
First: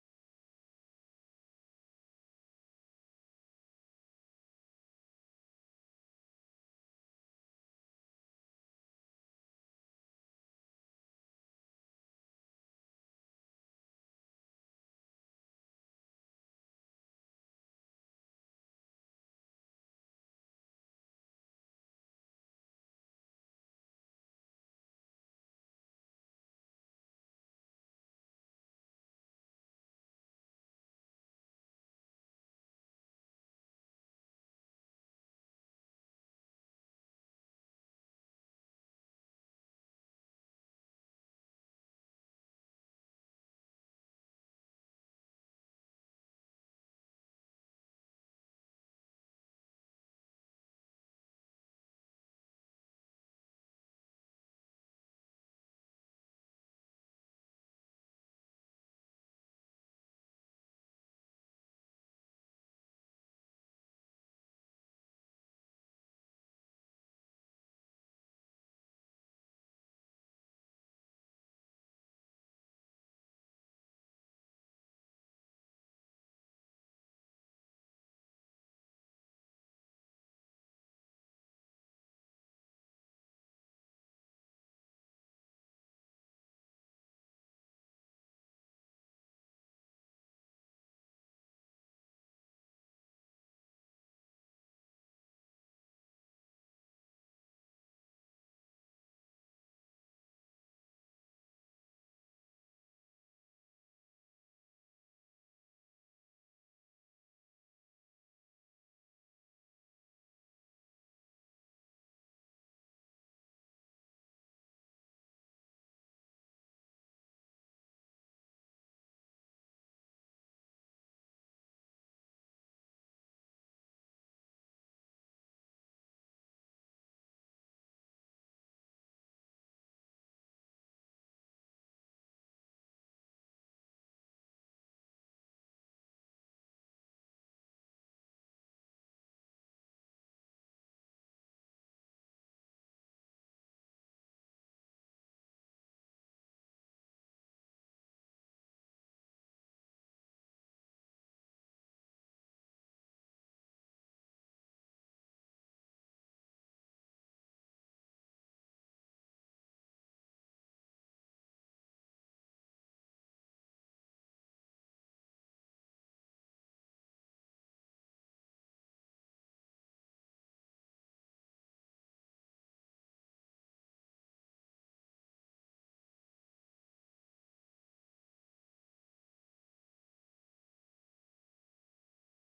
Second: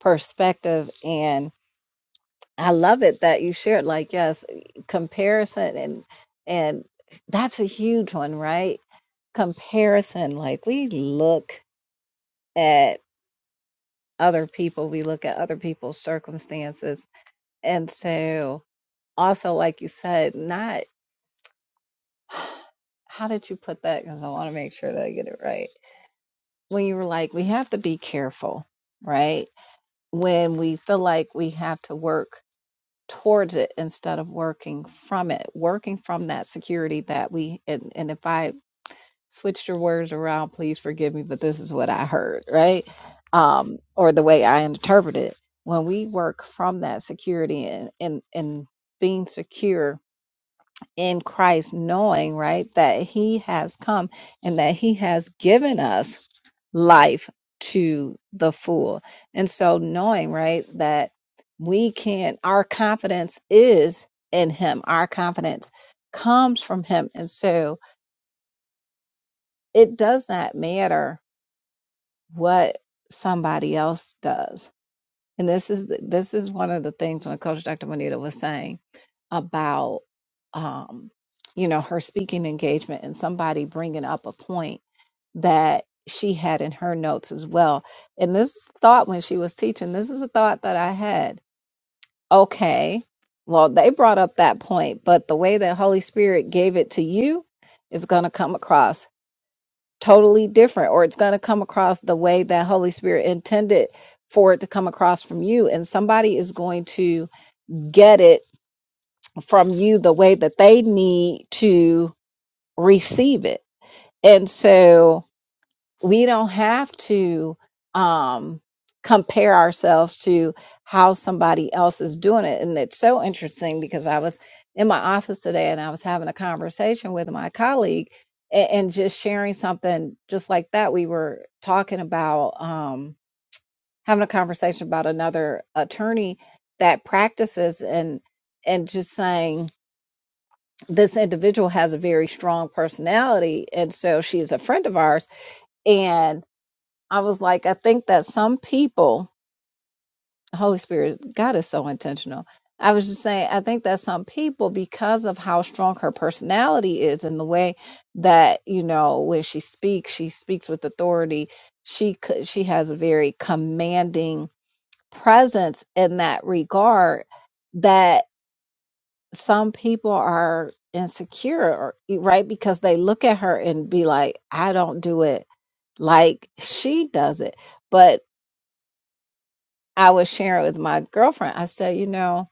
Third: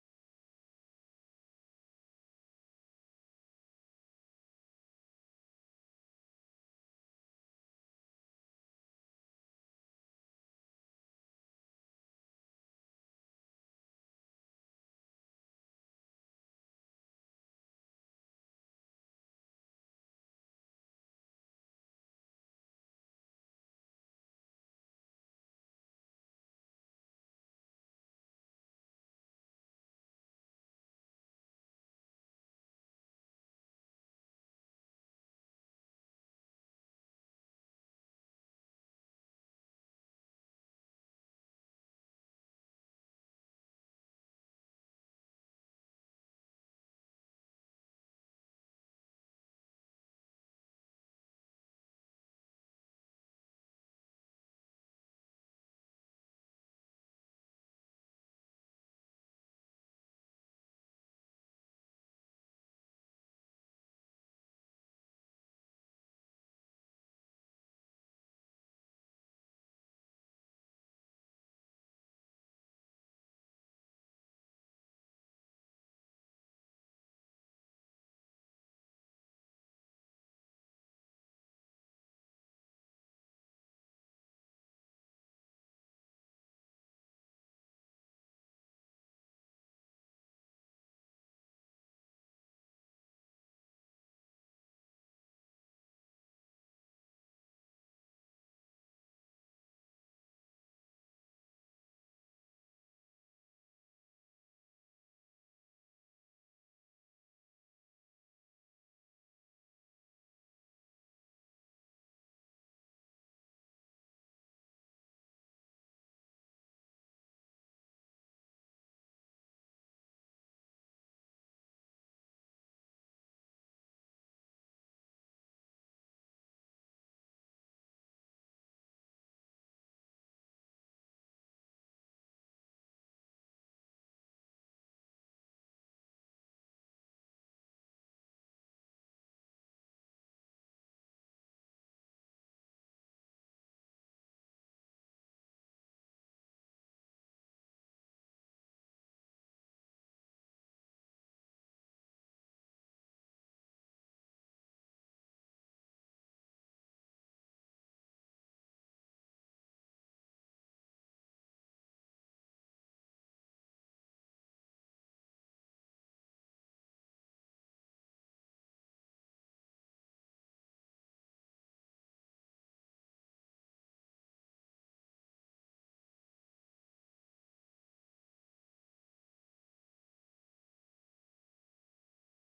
[SPEAKER 2] perspective and. I love it that you shared like yes, comparison and and that's a huge one, right? Comparison like we look at other people, we look at other people's circumstances. And so also like you said, not how did you put that cuz I want to make sure that I get it right. When you were like we have to be careful, right? When we feel like we have to work towards it instead of working from it, working from that security that we, and, and if I switched your words around, please forgive me, but this is what I heard, right? Um, or the way I interpret it. When we work from that security and, and, and being secure in Christ, knowing, right, that He has come and that He has given us life to the full. And so, knowing, right, that we can, our confidence is in Him, our confidence comes from Him. And so, it does not matter what somebody else does And this is this is one of the things when Coach Dr. Monita was saying about um, you know her speaking engagement and somebody bringing up a point that she had in her notes as well. And this thought when she was teaching, this is a thought that I had. Okay, well they brought up that point, but the way that Holy Spirit gave it to you is going to come across totally different or it's going to come across the way that holy spirit intended for it to come across from you and somebody is going to get it from you the way that they need to receive it and so we don't have to um, compare ourselves to how somebody else is doing it. And it's so interesting because I was in my office today and I was having a conversation with my colleague and, and just sharing something just like that. We were talking about um, having a conversation about another attorney that practices and and just saying this individual has a very strong personality and so she is a friend of ours and. I was like, I think that some people, the Holy Spirit, God is so intentional. I was just saying, I think that some people, because of how strong her personality is and the way that, you know, when she speaks, she speaks with authority. She could, she has a very commanding presence in that regard that some people are insecure, or- right? Because they look at her and be like, I don't do it like she does it. But I was sharing with my girlfriend. I said, you know,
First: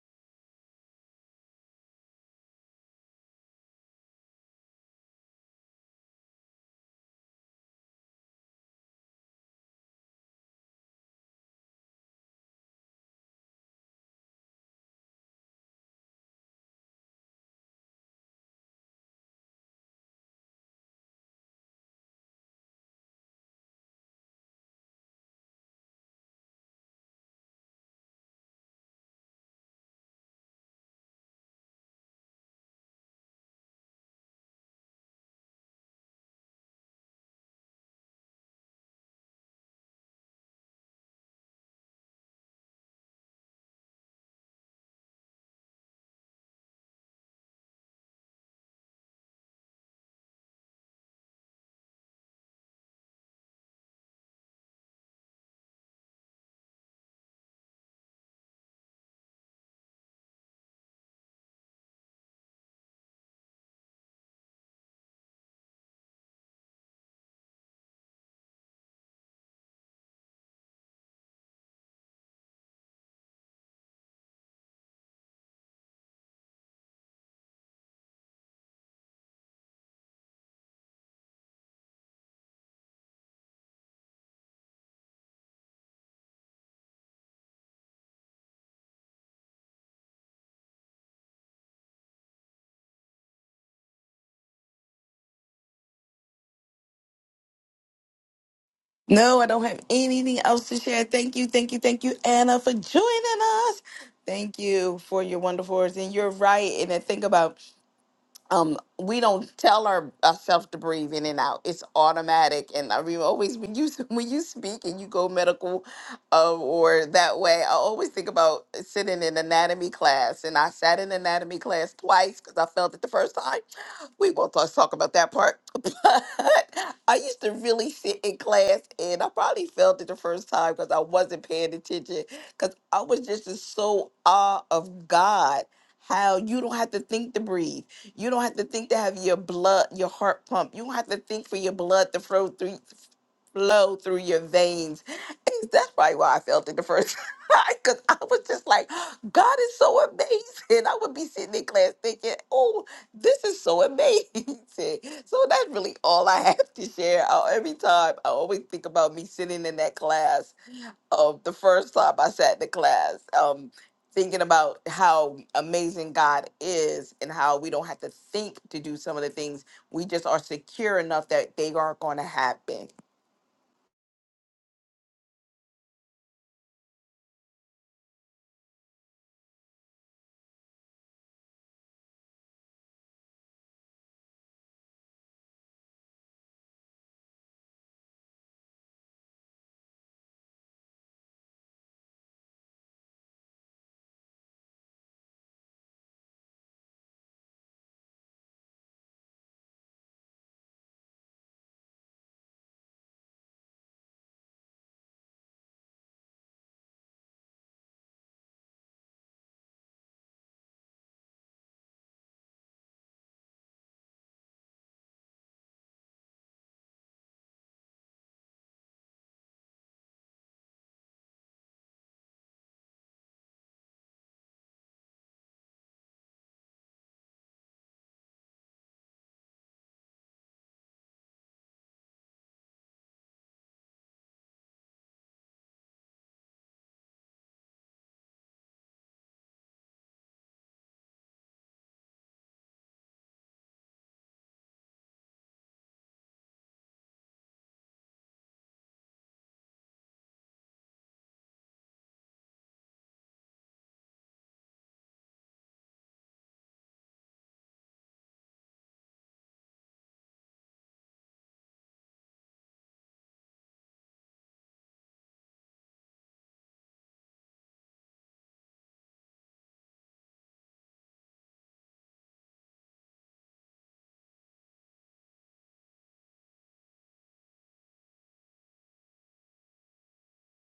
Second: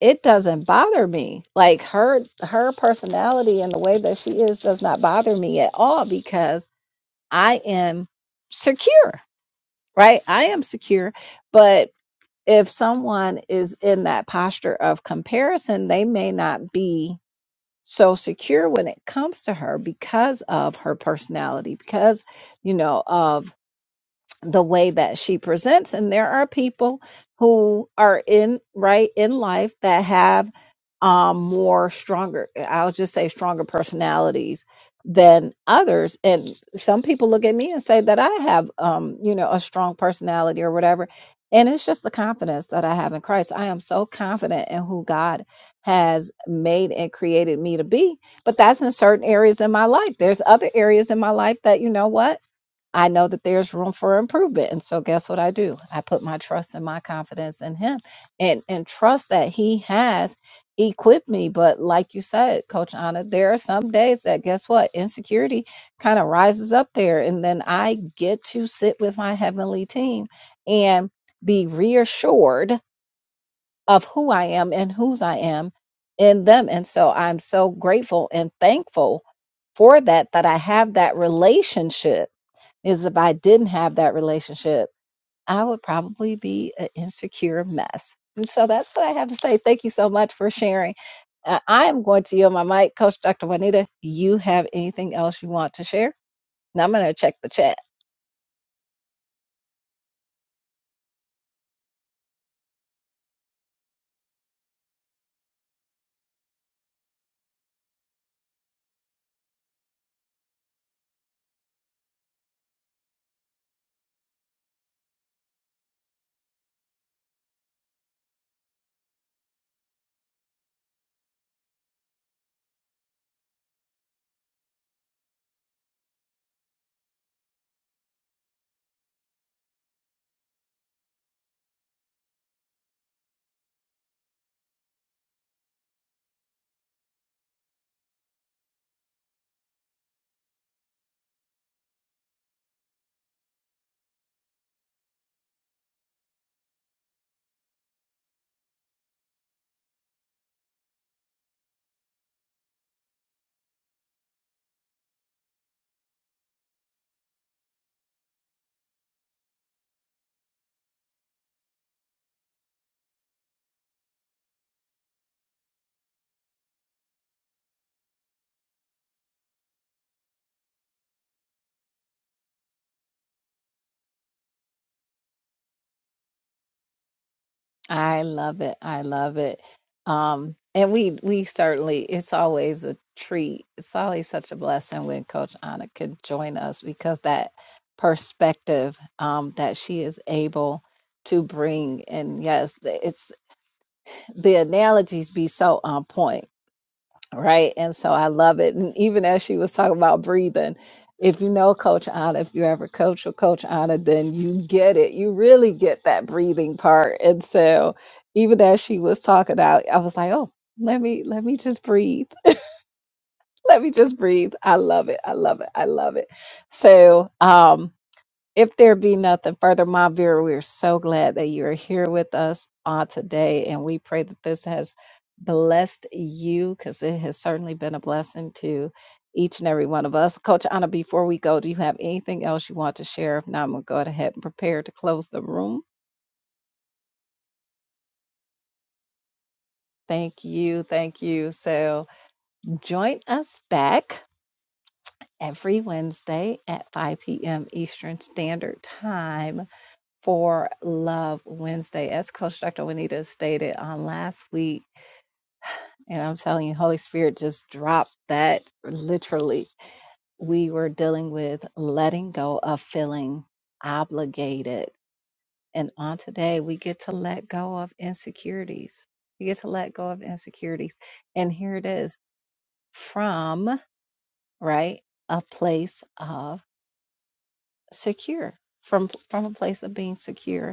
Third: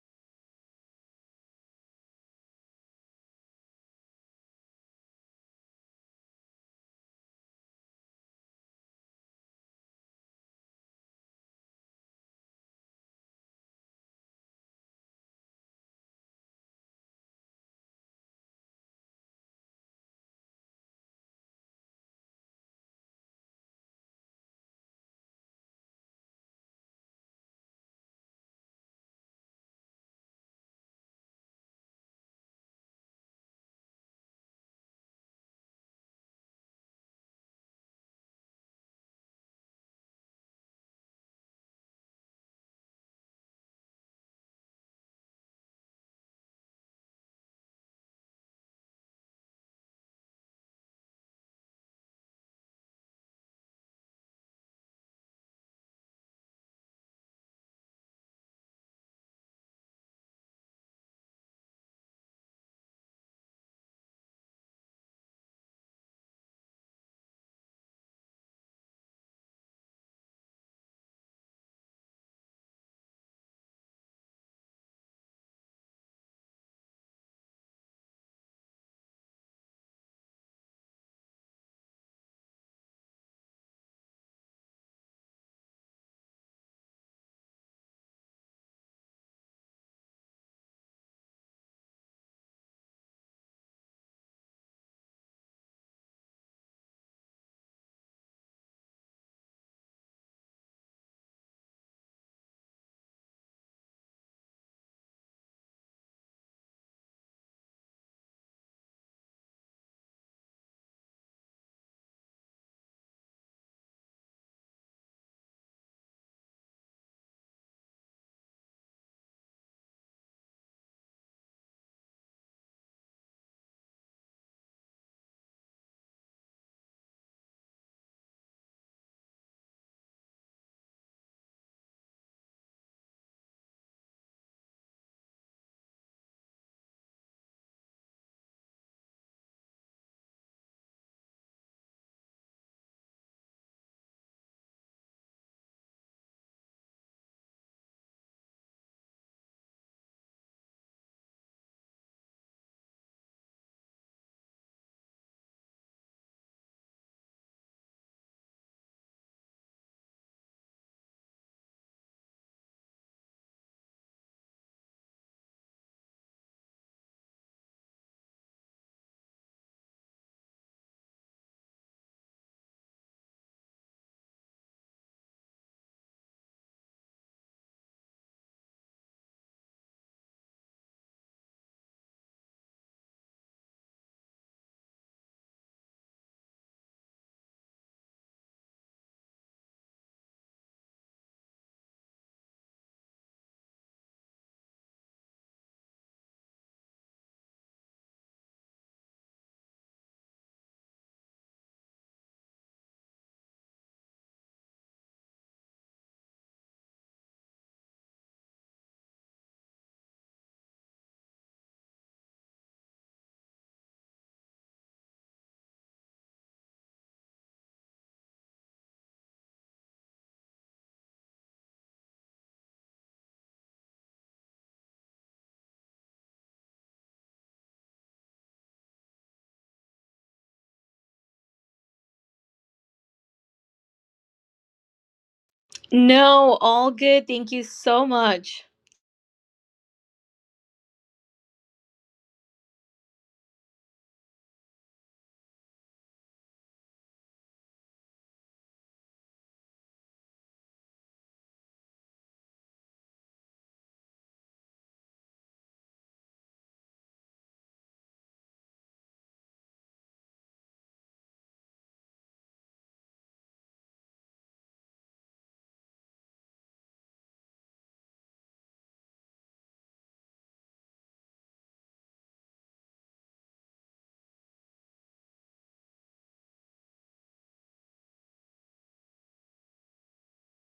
[SPEAKER 2] it doesn't bother me. Like her her personality and the way that she is does not bother me at all because I am secure, right? I am secure, but if someone is in that posture of comparison, they may not be so secure when it comes to her because of her personality, because you know of the way that she presents and there are people who are in right in life that have um more stronger i'll just say stronger personalities than others and some people look at me and say that i have um you know a strong personality or whatever and it's just the confidence that i have in christ i am so confident in who god has made and created me to be but that's in certain areas in my life there's other areas in my life that you know what I know that there's room for improvement. And so guess what I do? I put my trust and my confidence in him and and trust that he has equipped me. But like you said, Coach Anna, there are some days that guess what? Insecurity kind of rises up there. And then I get to sit with my heavenly team and be reassured of who I am and whose I am in them. And so I'm so grateful and thankful for that that I have that relationship is if I didn't have that relationship, I would probably be an insecure mess. And so that's what I have to say. Thank you so much for sharing. Uh, I am going to yield my mic. Coach Dr. Juanita, you have anything else you want to share? Now I'm going to check the chat.
[SPEAKER 1] No, I don't have anything else to share. Thank you, thank you, thank you, Anna, for joining us. Thank you for your wonderful words. And you're right. And I think about um, we don't tell our, ourselves to breathe in and out. It's automatic. And I mean, always when you when you speak and you go medical uh, or that way, I always think about sitting in anatomy class. And I sat in anatomy class twice because I felt it the first time. We won't talk, talk about that part. But I used to really sit in class and I probably felt it the first time because I wasn't paying attention because I was just in so awe of God how you don't have to think to breathe. You don't have to think to have your blood, your heart pump. You don't have to think for your blood to flow through flow through your veins. And that's probably why I felt it the first time. Cause I was just like, God is so amazing. I would be sitting in class thinking, oh, this is so amazing. So that's really all I have to share. I, every time I always think about me sitting in that class of the first time I sat in the class, um, thinking about how amazing God is and how we don't have to think to do some of the things. We just are secure enough that they are going to happen.
[SPEAKER 2] I love it. I love it. Um, and we we certainly it's always a treat. It's always such a blessing when Coach Anna could join us because that perspective um, that she is able to bring. And yes, it's the analogies be so on point right? And so I love it. And even as she was talking about breathing, if you know Coach Anna, if you ever coach with Coach Anna, then you get it. You really get that breathing part. And so even as she was talking out, I was like, oh, let me let me just breathe. Let me just breathe. I love it. I love it. I love it. So um if there be nothing further, my viewer, we are so glad that you are here with us on today, and we pray that this has blessed you because it has certainly been a blessing to each and every one of us. Coach Anna, before we go, do you have anything else you want to share? If not, I'm going to go ahead and prepare to close the room.
[SPEAKER 3] No, all good. Thank you so much.
[SPEAKER 2] Thank you. Thank you. So join us back every Wednesday at 5 p.m. Eastern Standard Time for Love Wednesday, as Coach Dr. Juanita stated on last week. And I'm telling you, Holy Spirit just dropped that literally. We were dealing with letting go of feeling obligated. And on today, we get to let go of insecurities. We get to let go of insecurities. And here it is from, right, a place of secure, from, from a place of being secure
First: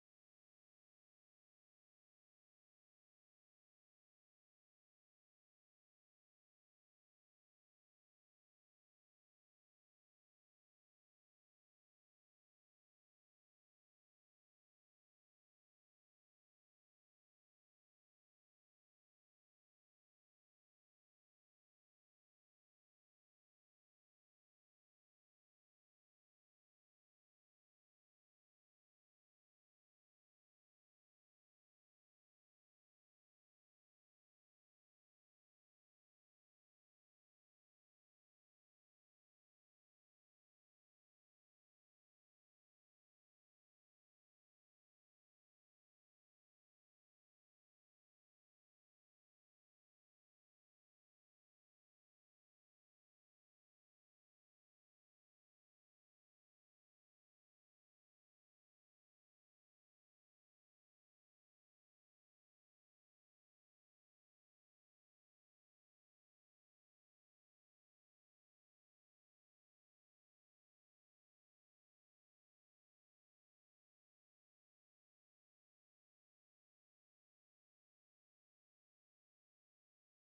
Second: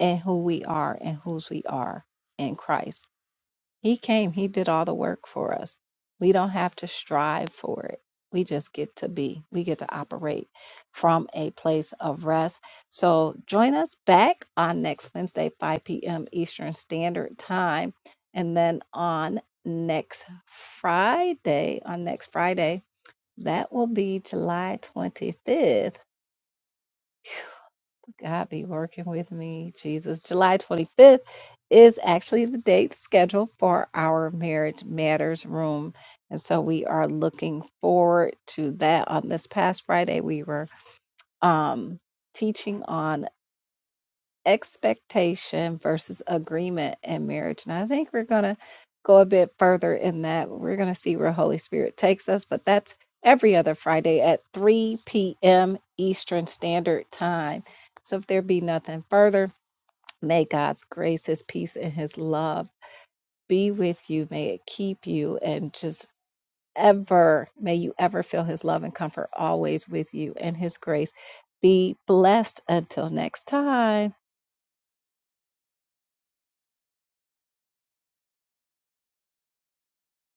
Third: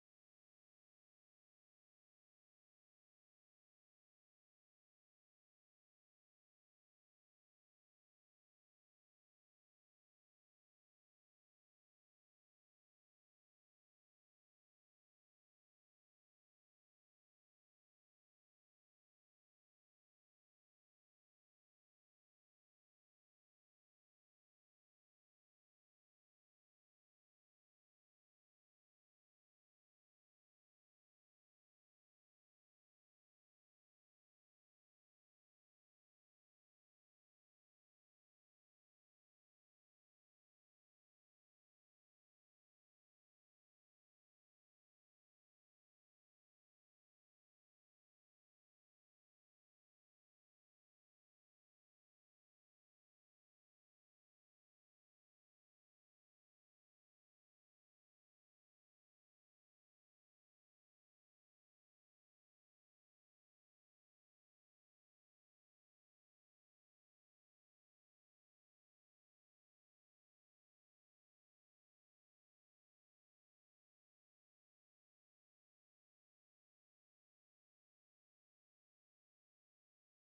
[SPEAKER 2] and who we are and whose we are in Christ. He came, He did all the work for us. We don't have to strive for it. We just get to be, we get to operate from a place of rest. So join us back on next Wednesday, 5 p.m. Eastern Standard Time. And then on next Friday, on next Friday, that will be July 25th God be working with me, Jesus. July 25th is actually the date scheduled for our Marriage Matters Room. And so we are looking forward to that. On this past Friday, we were um, teaching on expectation versus agreement in marriage. And I think we're going to go a bit further in that. We're going to see where Holy Spirit takes us, but that's every other Friday at 3 p.m. Eastern Standard Time. So if there be nothing further, May God's grace, His peace, and His love be with you. May it keep you and just ever, may you ever feel His love and comfort always with you and His grace. Be blessed until next time.